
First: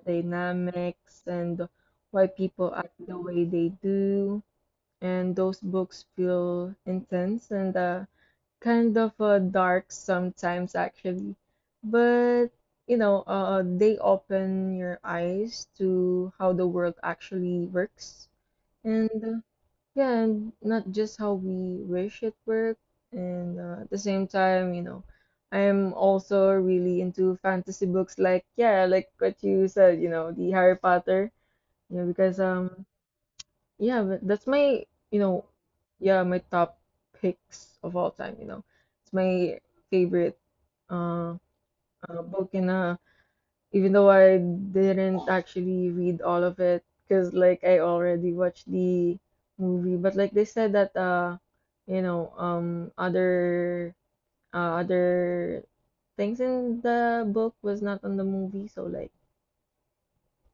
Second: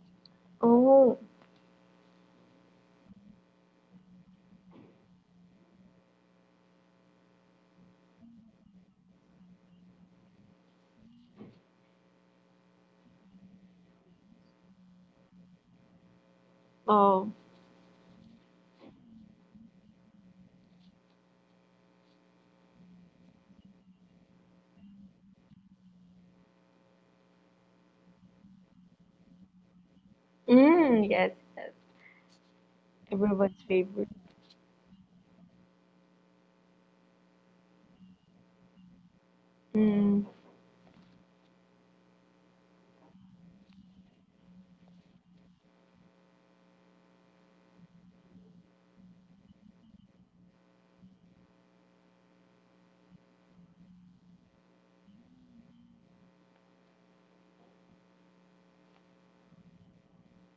B: Oh.
A: dynamics, and why people act the way they do. And those books feel intense and kind of dark sometimes, actually. But you know, they open your eyes to how the world
B: Oh.
A: actually works. And yeah, and not just how we wish it worked. And at the same time, you know, I'm also really into fantasy books like, yeah, like what you said, you know, the Harry
B: Mm,
A: Potter,
B: yes, yes.
A: you know, because,
B: Everyone's
A: yeah,
B: favorite.
A: but that's my, you know, yeah, my top picks of all time, you know. It's my
B: Mm.
A: favorite uh, book in a even though I didn't actually read all of it because like I already watched the movie but like they said that you know other other things in the book was not on the movie so like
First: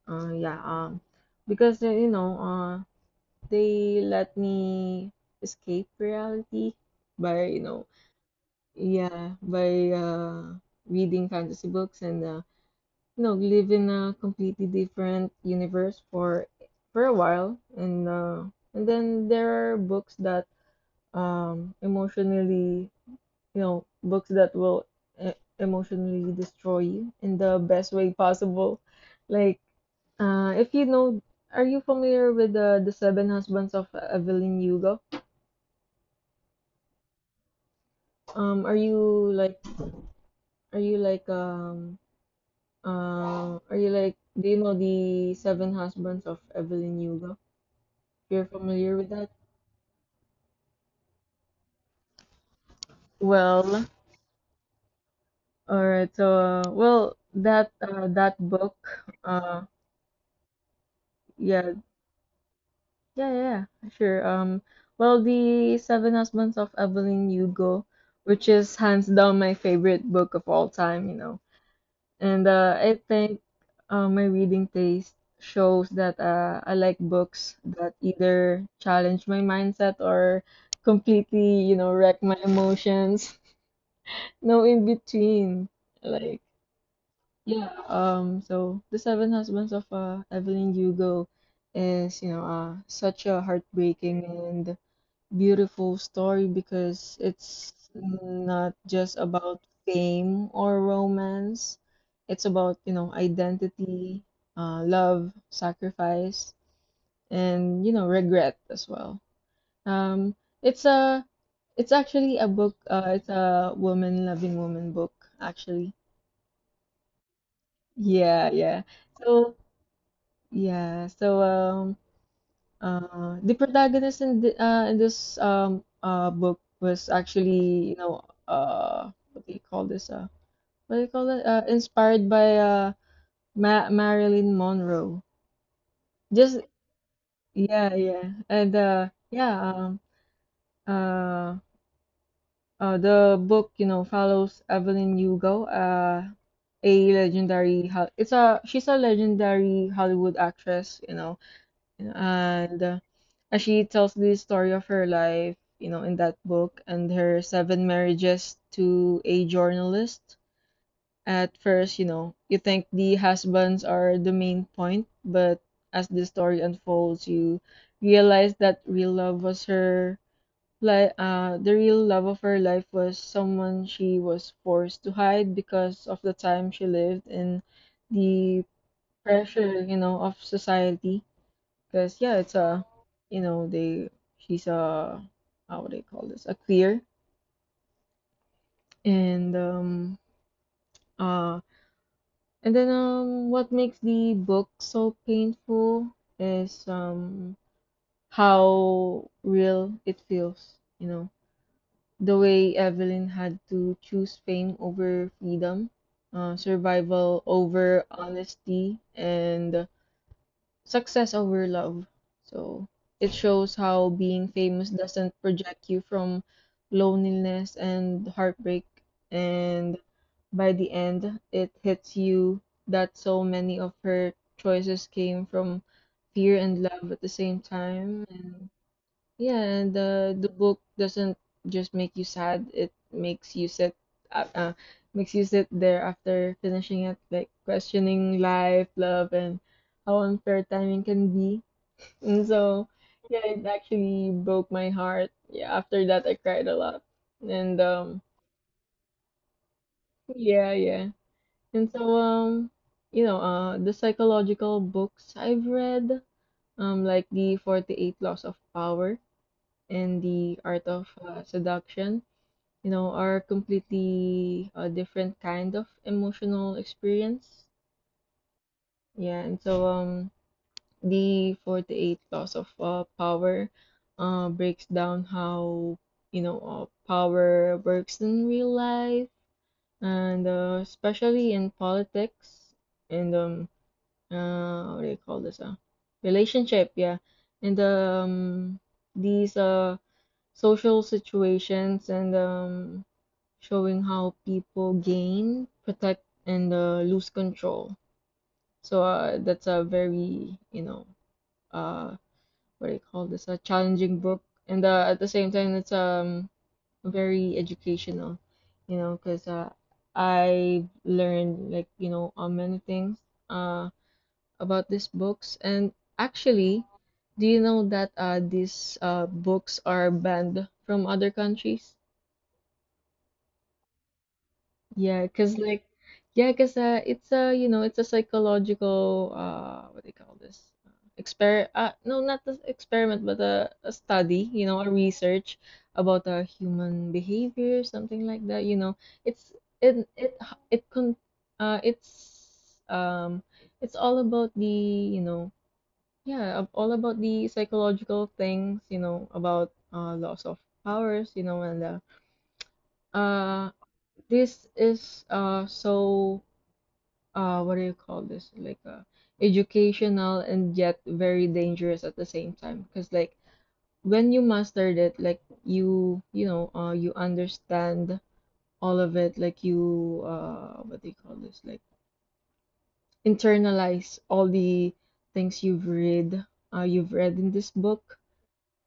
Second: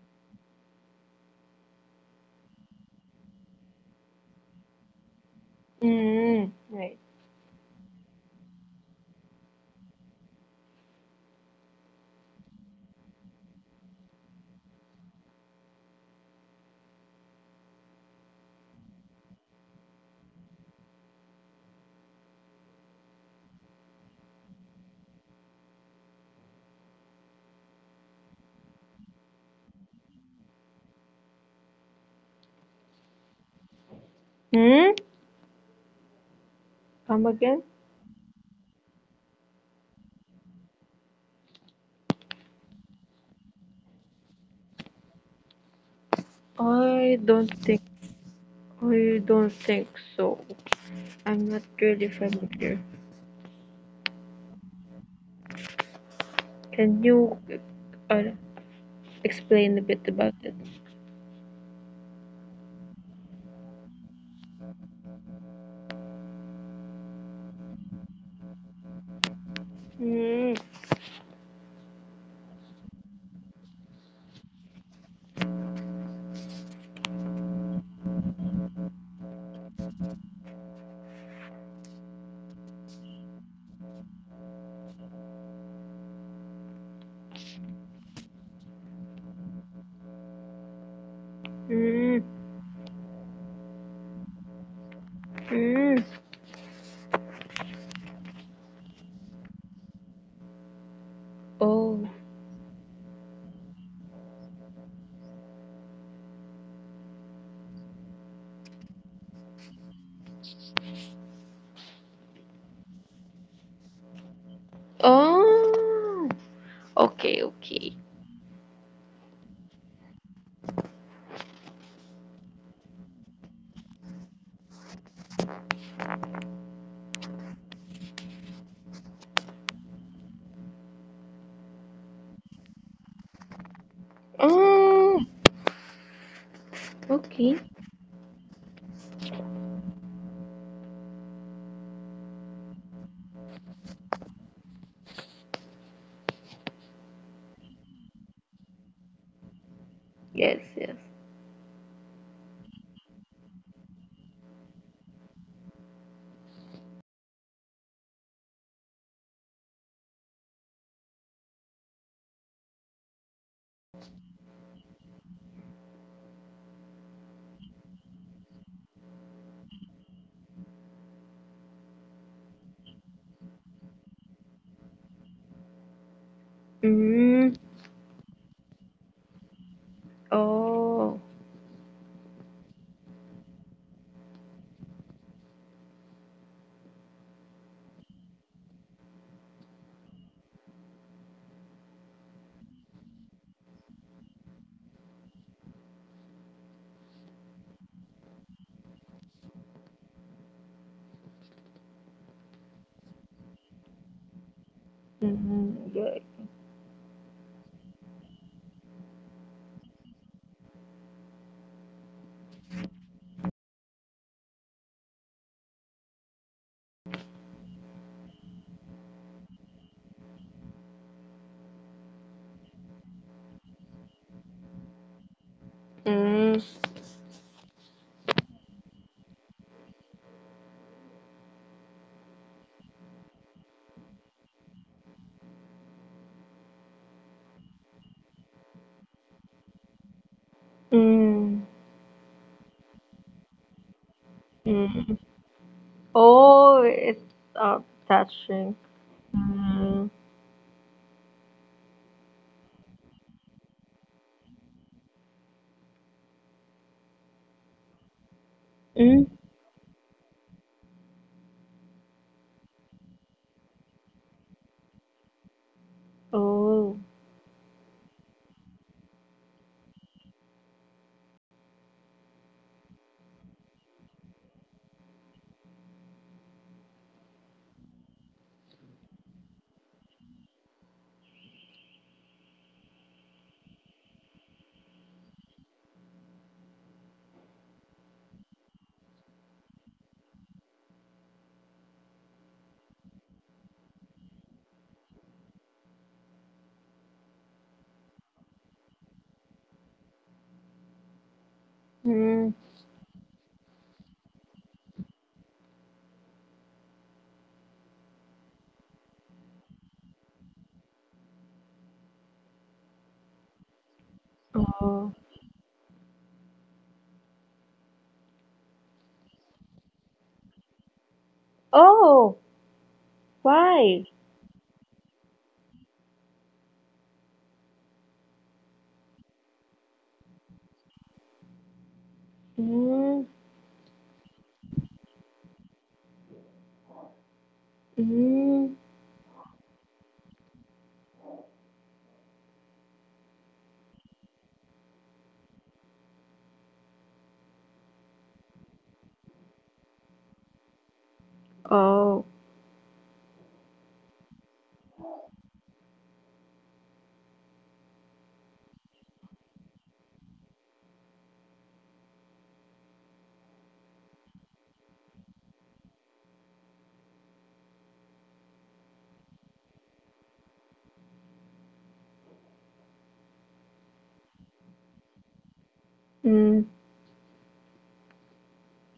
A: yeah because you know they let me escape
B: Mm.
A: reality
B: Right.
A: by you know yeah by reading fantasy books and no, live in a completely different universe for a while, and then there are books that emotionally, you know, books that will e emotionally destroy you in the best way possible. Like, if you know, are you familiar with the Seven Husbands of Evelyn
B: Mm?
A: Hugo?
B: Come again?
A: Are you are you are you like, do you know the Seven Husbands of Evelyn
B: I
A: Hugo?
B: don't think
A: You're familiar with
B: I
A: that?
B: don't think so. I'm not really familiar.
A: Well, all right. So,
B: Can
A: well,
B: you
A: that
B: uh,
A: that book, uh,
B: explain a bit about it.
A: yeah, yeah, yeah, yeah, sure. Well, the Seven Husbands of Evelyn Hugo, which is hands down my favorite book of
B: Mm,
A: all time, you know. And I think my reading taste shows that I like books that either challenge my mindset or completely, you know, wreck my emotions. [LAUGHS] No in between, like. Yeah, so The Seven Husbands of Evelyn Hugo is, you
B: mm,
A: know, such a heartbreaking and beautiful
B: mm.
A: story because it's not just about fame or romance.
B: Oh.
A: It's about, you know, identity, love, sacrifice, and, you know, regret as well. Um, it's it's actually a book, it's a woman-loving woman book, actually.
B: Oh. Okay, okay.
A: Yeah, yeah. So, yeah, so the protagonist in the, in this book was actually, you know, what do you call this? What do you call it? Inspired by Ma Marilyn
B: Oh.
A: Monroe. Just
B: Okay.
A: yeah, yeah. And uh yeah, um uh the book, you know, follows Evelyn Hugo, a legendary Hol- it's a she's a legendary Hollywood
B: Yes, yes.
A: actress, you know, and as she tells the story of her life, you know, in that book and her seven marriages to a journalist. At first, you know, you think the husbands are the main point, but as the story unfolds, you realize that real love was her like the real love of her life was someone she was forced to hide because of the time she lived
B: Mm.
A: in, the pressure, you know, of
B: Oh.
A: society. Because yeah, it's a you know they she's a how would I call this A queer. And um uh and then What makes the book so painful is how real it feels, you know, the way Evelyn had to choose fame over freedom,
B: Mm, good.
A: survival over honesty, and success over love. So it shows how being famous doesn't project you from loneliness and heartbreak. And by the end, it hits you that so many of her choices came from fear
B: Mm,
A: and love at the same time. And the book doesn't just make you sad, it uh, uh makes you sit there after finishing it, like questioning life, love, and how unfair timing can
B: mm,
A: be. And so, yeah, it actually broke my
B: mm.
A: heart. Yeah, after that I cried a
B: Oh,
A: lot.
B: it's
A: And
B: uh, touching. Mm,
A: Yeah, yeah. And so you know, the psychological books I've read, like the 48 Laws of Power
B: mm.
A: and the Art of Seduction, you know, are completely a different kind of emotional
B: Oh.
A: experience. Yeah, and so the 48 laws of power breaks down how, you know, power works in real life, and especially in politics and what do you call this? Relationship, yeah. And these social situations, and showing how people gain, protect, and lose control. So that's a very, you know, uh,
B: Mm.
A: what do you call this? A challenging book, and at the same time, it's very educational, you know, because I learned, like, you know, many things uh about
B: Oh.
A: these books. And actually, do you know that these books are banned from other countries?
B: Oh, why?
A: Yeah, because, like, yeah, because it's a, you know, it's a psychological, what do you call this, exper no, not the
B: Mm,
A: experiment, but a study, you know, a research about human behavior, something like
B: mm.
A: that, you know. It's it it h- it con It's it's all about the, you know, all about the psychological things, you know, about loss of powers, you know. And
B: Oh.
A: uh this is so what do you call this, like, educational and yet very dangerous at the same time, because, like, when you mastered it, like, you know, you understand all of it, like, you what do you call this, like, internalize all the things
B: Mm.
A: you've read in this book,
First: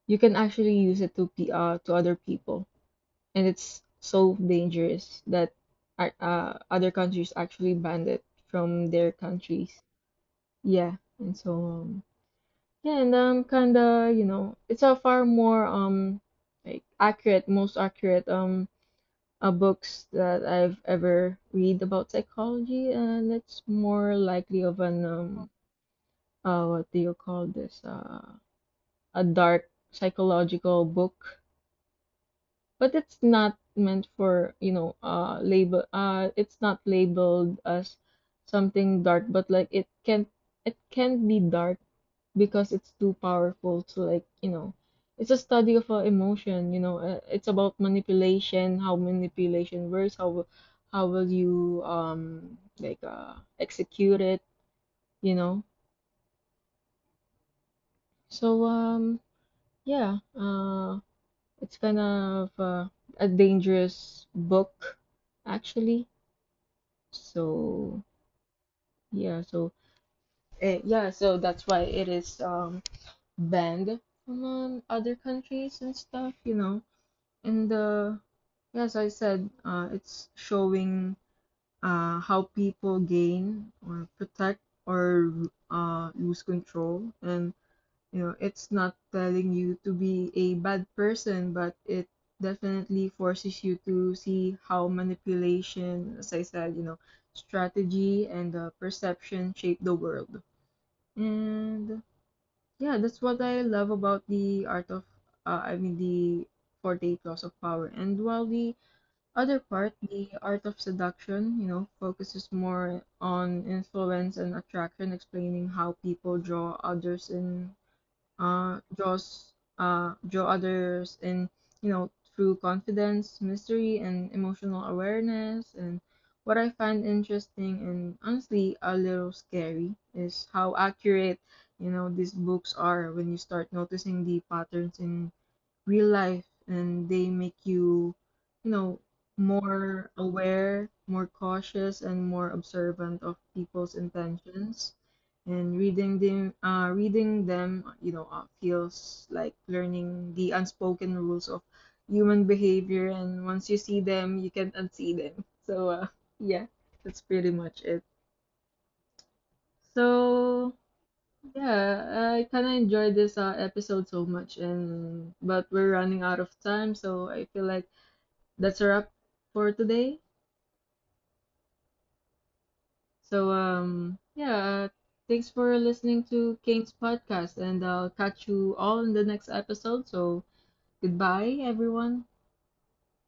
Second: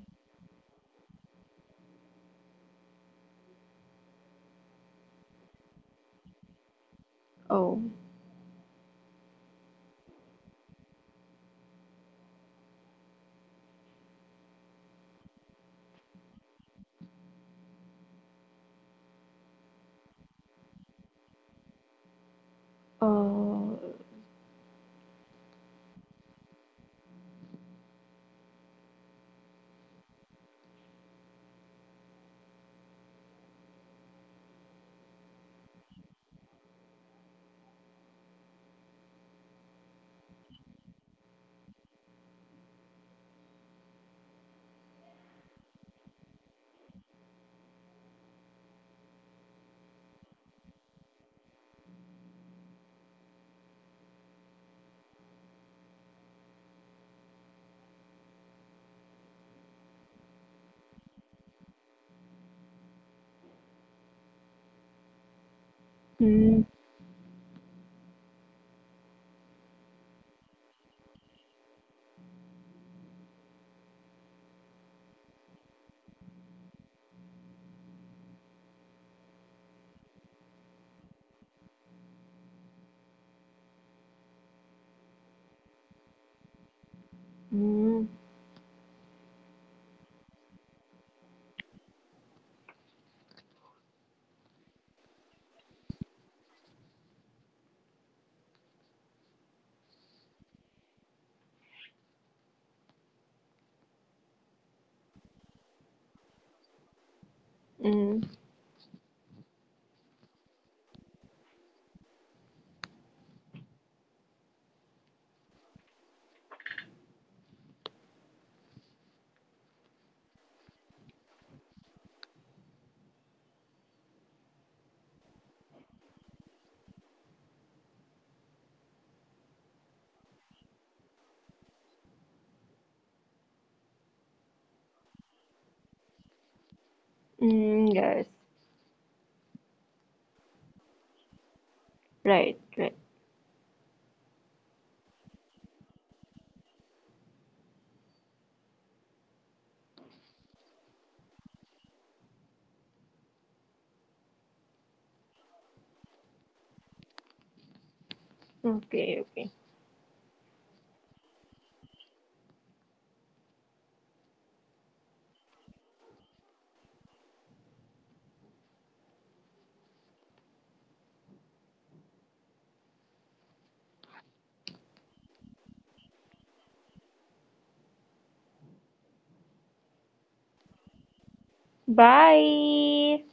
A: you can actually use it to p to other people. And it's so dangerous that other countries actually
B: Oh.
A: banned it from their countries. Yeah, and so yeah, and I'm kinda, you know, it's a far more like accurate, most accurate books that I've ever read about psychology, and it's
B: Uh,
A: more likely of an what do you call this, a dark psychological book, but it's not meant for, you know, label it's not labeled as something dark, but like it can, it can be dark, because it's too powerful to, like, you know, it's a study of emotion, you know, it's about manipulation, how manipulation works, how will you execute it, you know. So yeah, it's kind of a dangerous book, actually.
B: mm,
A: So yeah, so yeah, so that's why it is banned from other countries and stuff, you know. And yes, I said it's showing how people gain or protect or lose control. And
B: mm,
A: you know, it's not telling you to be a bad person, but it definitely forces you to see how manipulation, as I said, you know, strategy and perception shape the world. And yeah, that's what I love about the art of I mean the 48 Laws of Power. And
B: mm,
A: while the other part, the Art of Seduction, you know, focuses more on influence and attraction, explaining how people draw others in, uh, draws draw others in, you know, through confidence, mystery, and emotional awareness. And what I find interesting and honestly a little scary is how accurate, you know, these books are when you start noticing the patterns in real life. And they make
B: mm,
A: you,
B: yes,
A: you know, more aware, more cautious, and more
B: right, right.
A: observant of people's intentions. And reading them, you know, feels like learning the unspoken rules of human behavior. And once you see them, you can't unsee them. So, yeah, that's pretty much it.
B: Okay, okay.
A: So. Yeah, I kind of enjoyed this episode so much, and but we're running out of time, so I feel like that's a wrap for today. So yeah, thanks for listening to King's podcast, and I'll catch you all in the next episode. So goodbye, everyone.
B: Bye.